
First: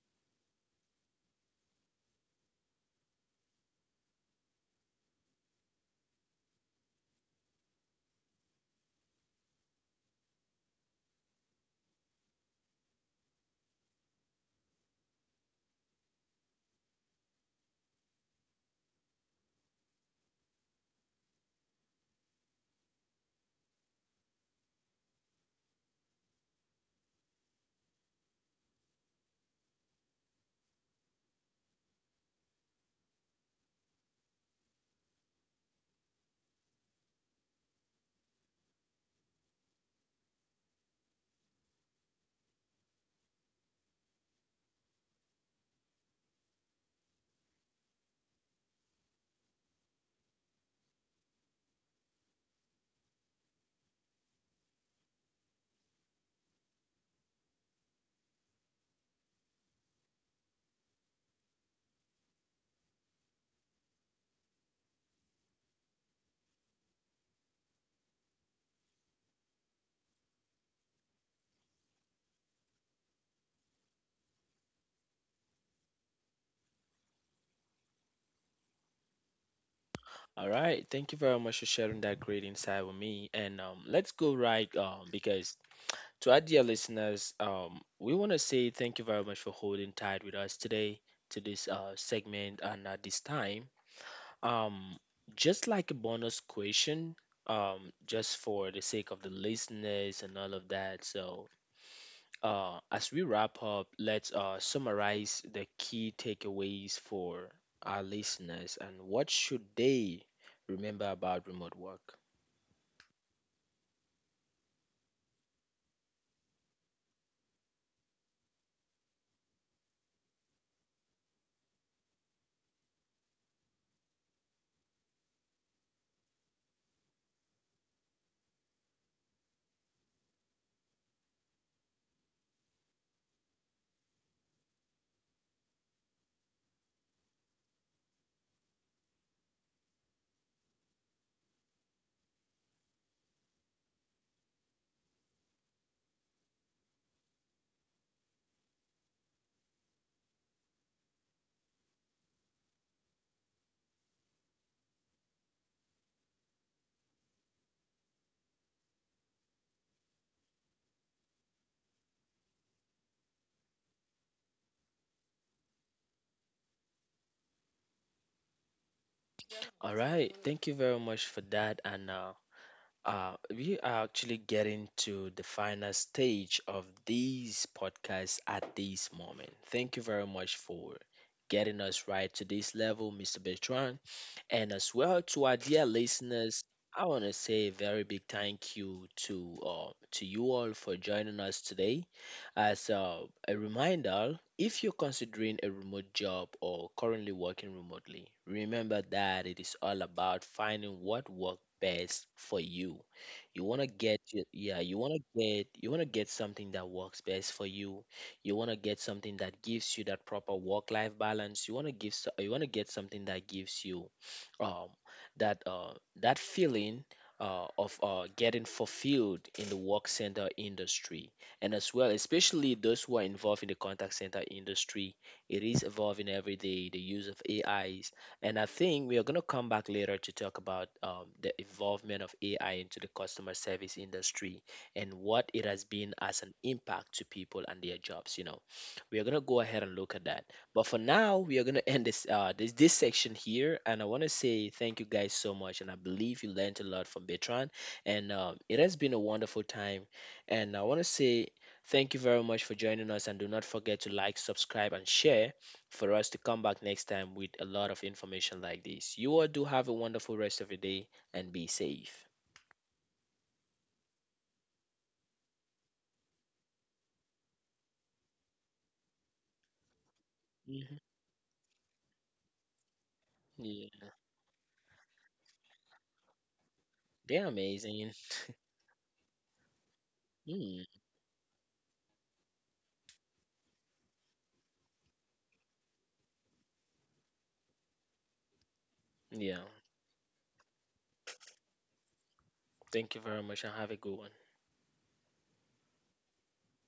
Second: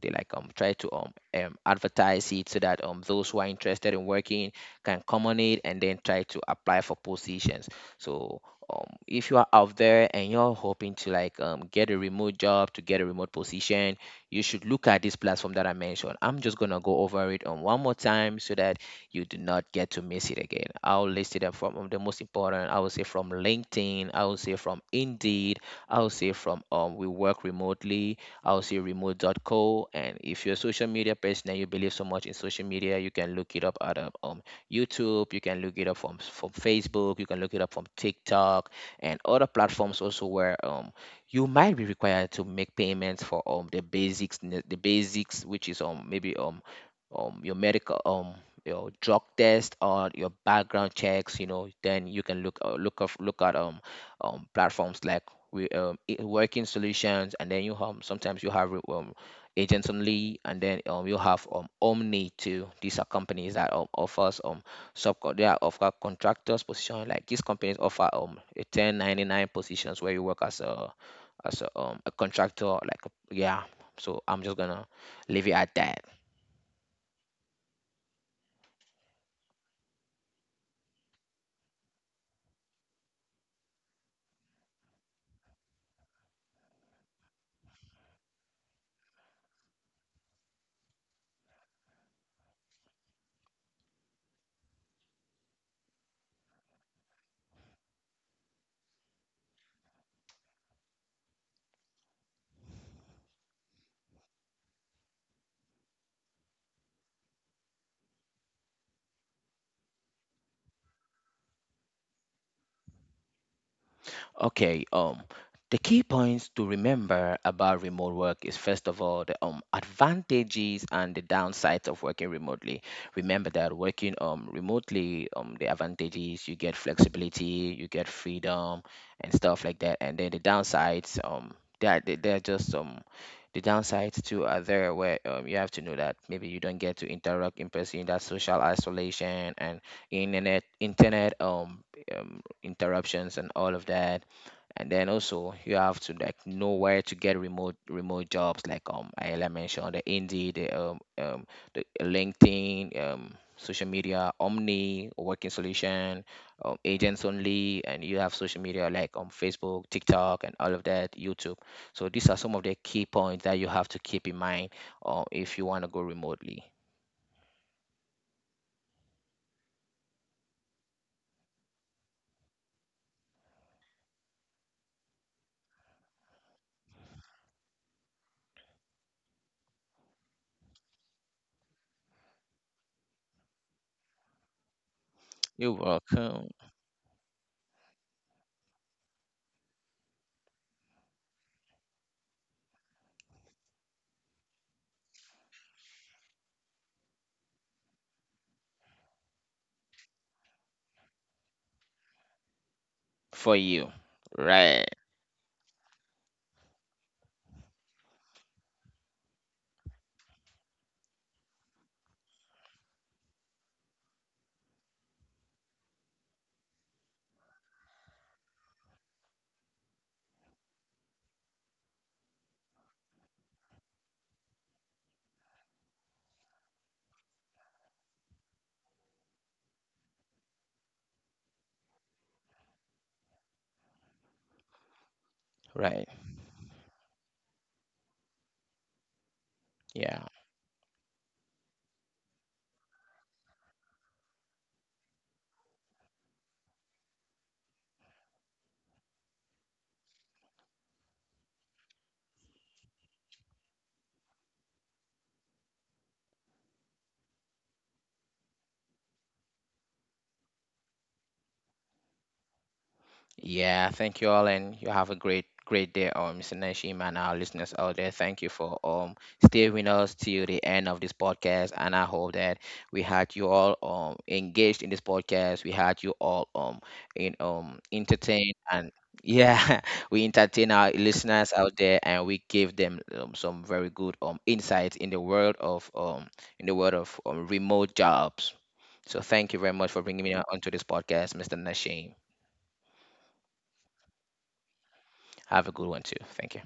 B: they like try to advertise it, so that those who are interested in working can come on it and then try to apply for positions. So, if you are out there and you're hoping to like get a remote job to get a remote position, you should look at this platform that I mentioned. I'm just gonna go over it on one more time so that you do not get to miss it again. I'll list it up from the most important. I will say from LinkedIn, I will say from Indeed, I will say from We Work Remotely, also Remote.co And if you're a social media person and you believe so much in social media, you can look it up at YouTube, you can look it up from Facebook, you can look it up from TikTok, and other platforms also, where you might be required to make payments for the basics, the basics, which is maybe your medical, your drug test or your background checks. Then you can look look of look at platforms like working solutions, and then you sometimes you have Agents Only, and then you have Omni too. These are companies that offers sub they are offer contractors position. Like, these companies offer a 1099 positions where you work as a contractor, yeah. So I'm just gonna leave it at that.
A: All right, thank you very much for sharing that great insight with me. And let's go right because to our dear listeners, we want to say thank you very much for holding tight with us today to this segment and at this time. Um, just like a bonus question, just for the sake of the listeners and all of that. So, as we wrap up, let's summarize the key takeaways for our listeners and what should they remember about remote work.
B: Okay, the key points to remember about remote work is first of all the advantages and the downsides of working remotely. Remember that working remotely, the advantages, you get flexibility, you get freedom and stuff like that. And then the downsides, that they're just the downsides too are there, where you have to know that maybe you don't get to interact in person, that social isolation and internet internet interruptions and all of that. And then also you have to like know where to get remote jobs, like I like mentioned the Indeed, the LinkedIn, social media, Omni, Working Solution, Agents Only, and you have social media like on Facebook, TikTok, and all of that, YouTube. So these are some of the key points that you have to keep in mind, if you want to go remotely.
A: All right, thank you very much for that, and we are actually getting to the final stage of these podcasts at this moment. Thank you very much for getting us right to this level, Mr. Bertrand. And as well to our dear
B: You're
A: listeners,
B: welcome.
A: I want to say a very big thank you to you all for joining us today. As so, a reminder, if you're considering a remote job or currently working remotely, remember that it is all about finding what works best for you. You
B: For
A: want to
B: you,
A: get yeah, you
B: right.
A: want to get something that works best for you. You want to get something that gives you that proper work-life balance. You want to you want to get something that gives you um that uh that feeling of getting fulfilled in the work center industry, and as well especially those who are involved in the contact center industry. It is evolving every day, the use of AIs. And I think we are going to come back later to talk about the involvement of AI into the customer service industry and what it has been
B: Right?
A: as an impact to people and their jobs, you know. We are going to go ahead and look at
B: Yeah.
A: that, but for now we are going to [LAUGHS] end this this section here. And I want to say thank you guys so much, and I believe you learned a lot from Bertrand. And it has been a wonderful time, and I want to say thank you very much for joining us, and do not forget to like, subscribe, and share for us to come back next time with a lot of information like this. You all do have a wonderful rest of your day and be safe.
B: Yeah, thank you all, and you have a great, great day, Mr. Nashim, and our listeners out there. Thank you for staying with us till the
A: Hmm.
B: end of this podcast, and I hope that we had you all
A: Yeah,
B: engaged in this podcast. We had you all
A: they're
B: in
A: amazing.
B: entertained, and yeah, [LAUGHS] we
A: Mm.
B: entertain our listeners out there, and we give them some very good insights in the world of remote jobs. So
A: Yeah,
B: thank you very much for bringing me onto this podcast, Mr. Nashim.
A: thank you very much and have a good one.
B: Have a good one too. Thank you.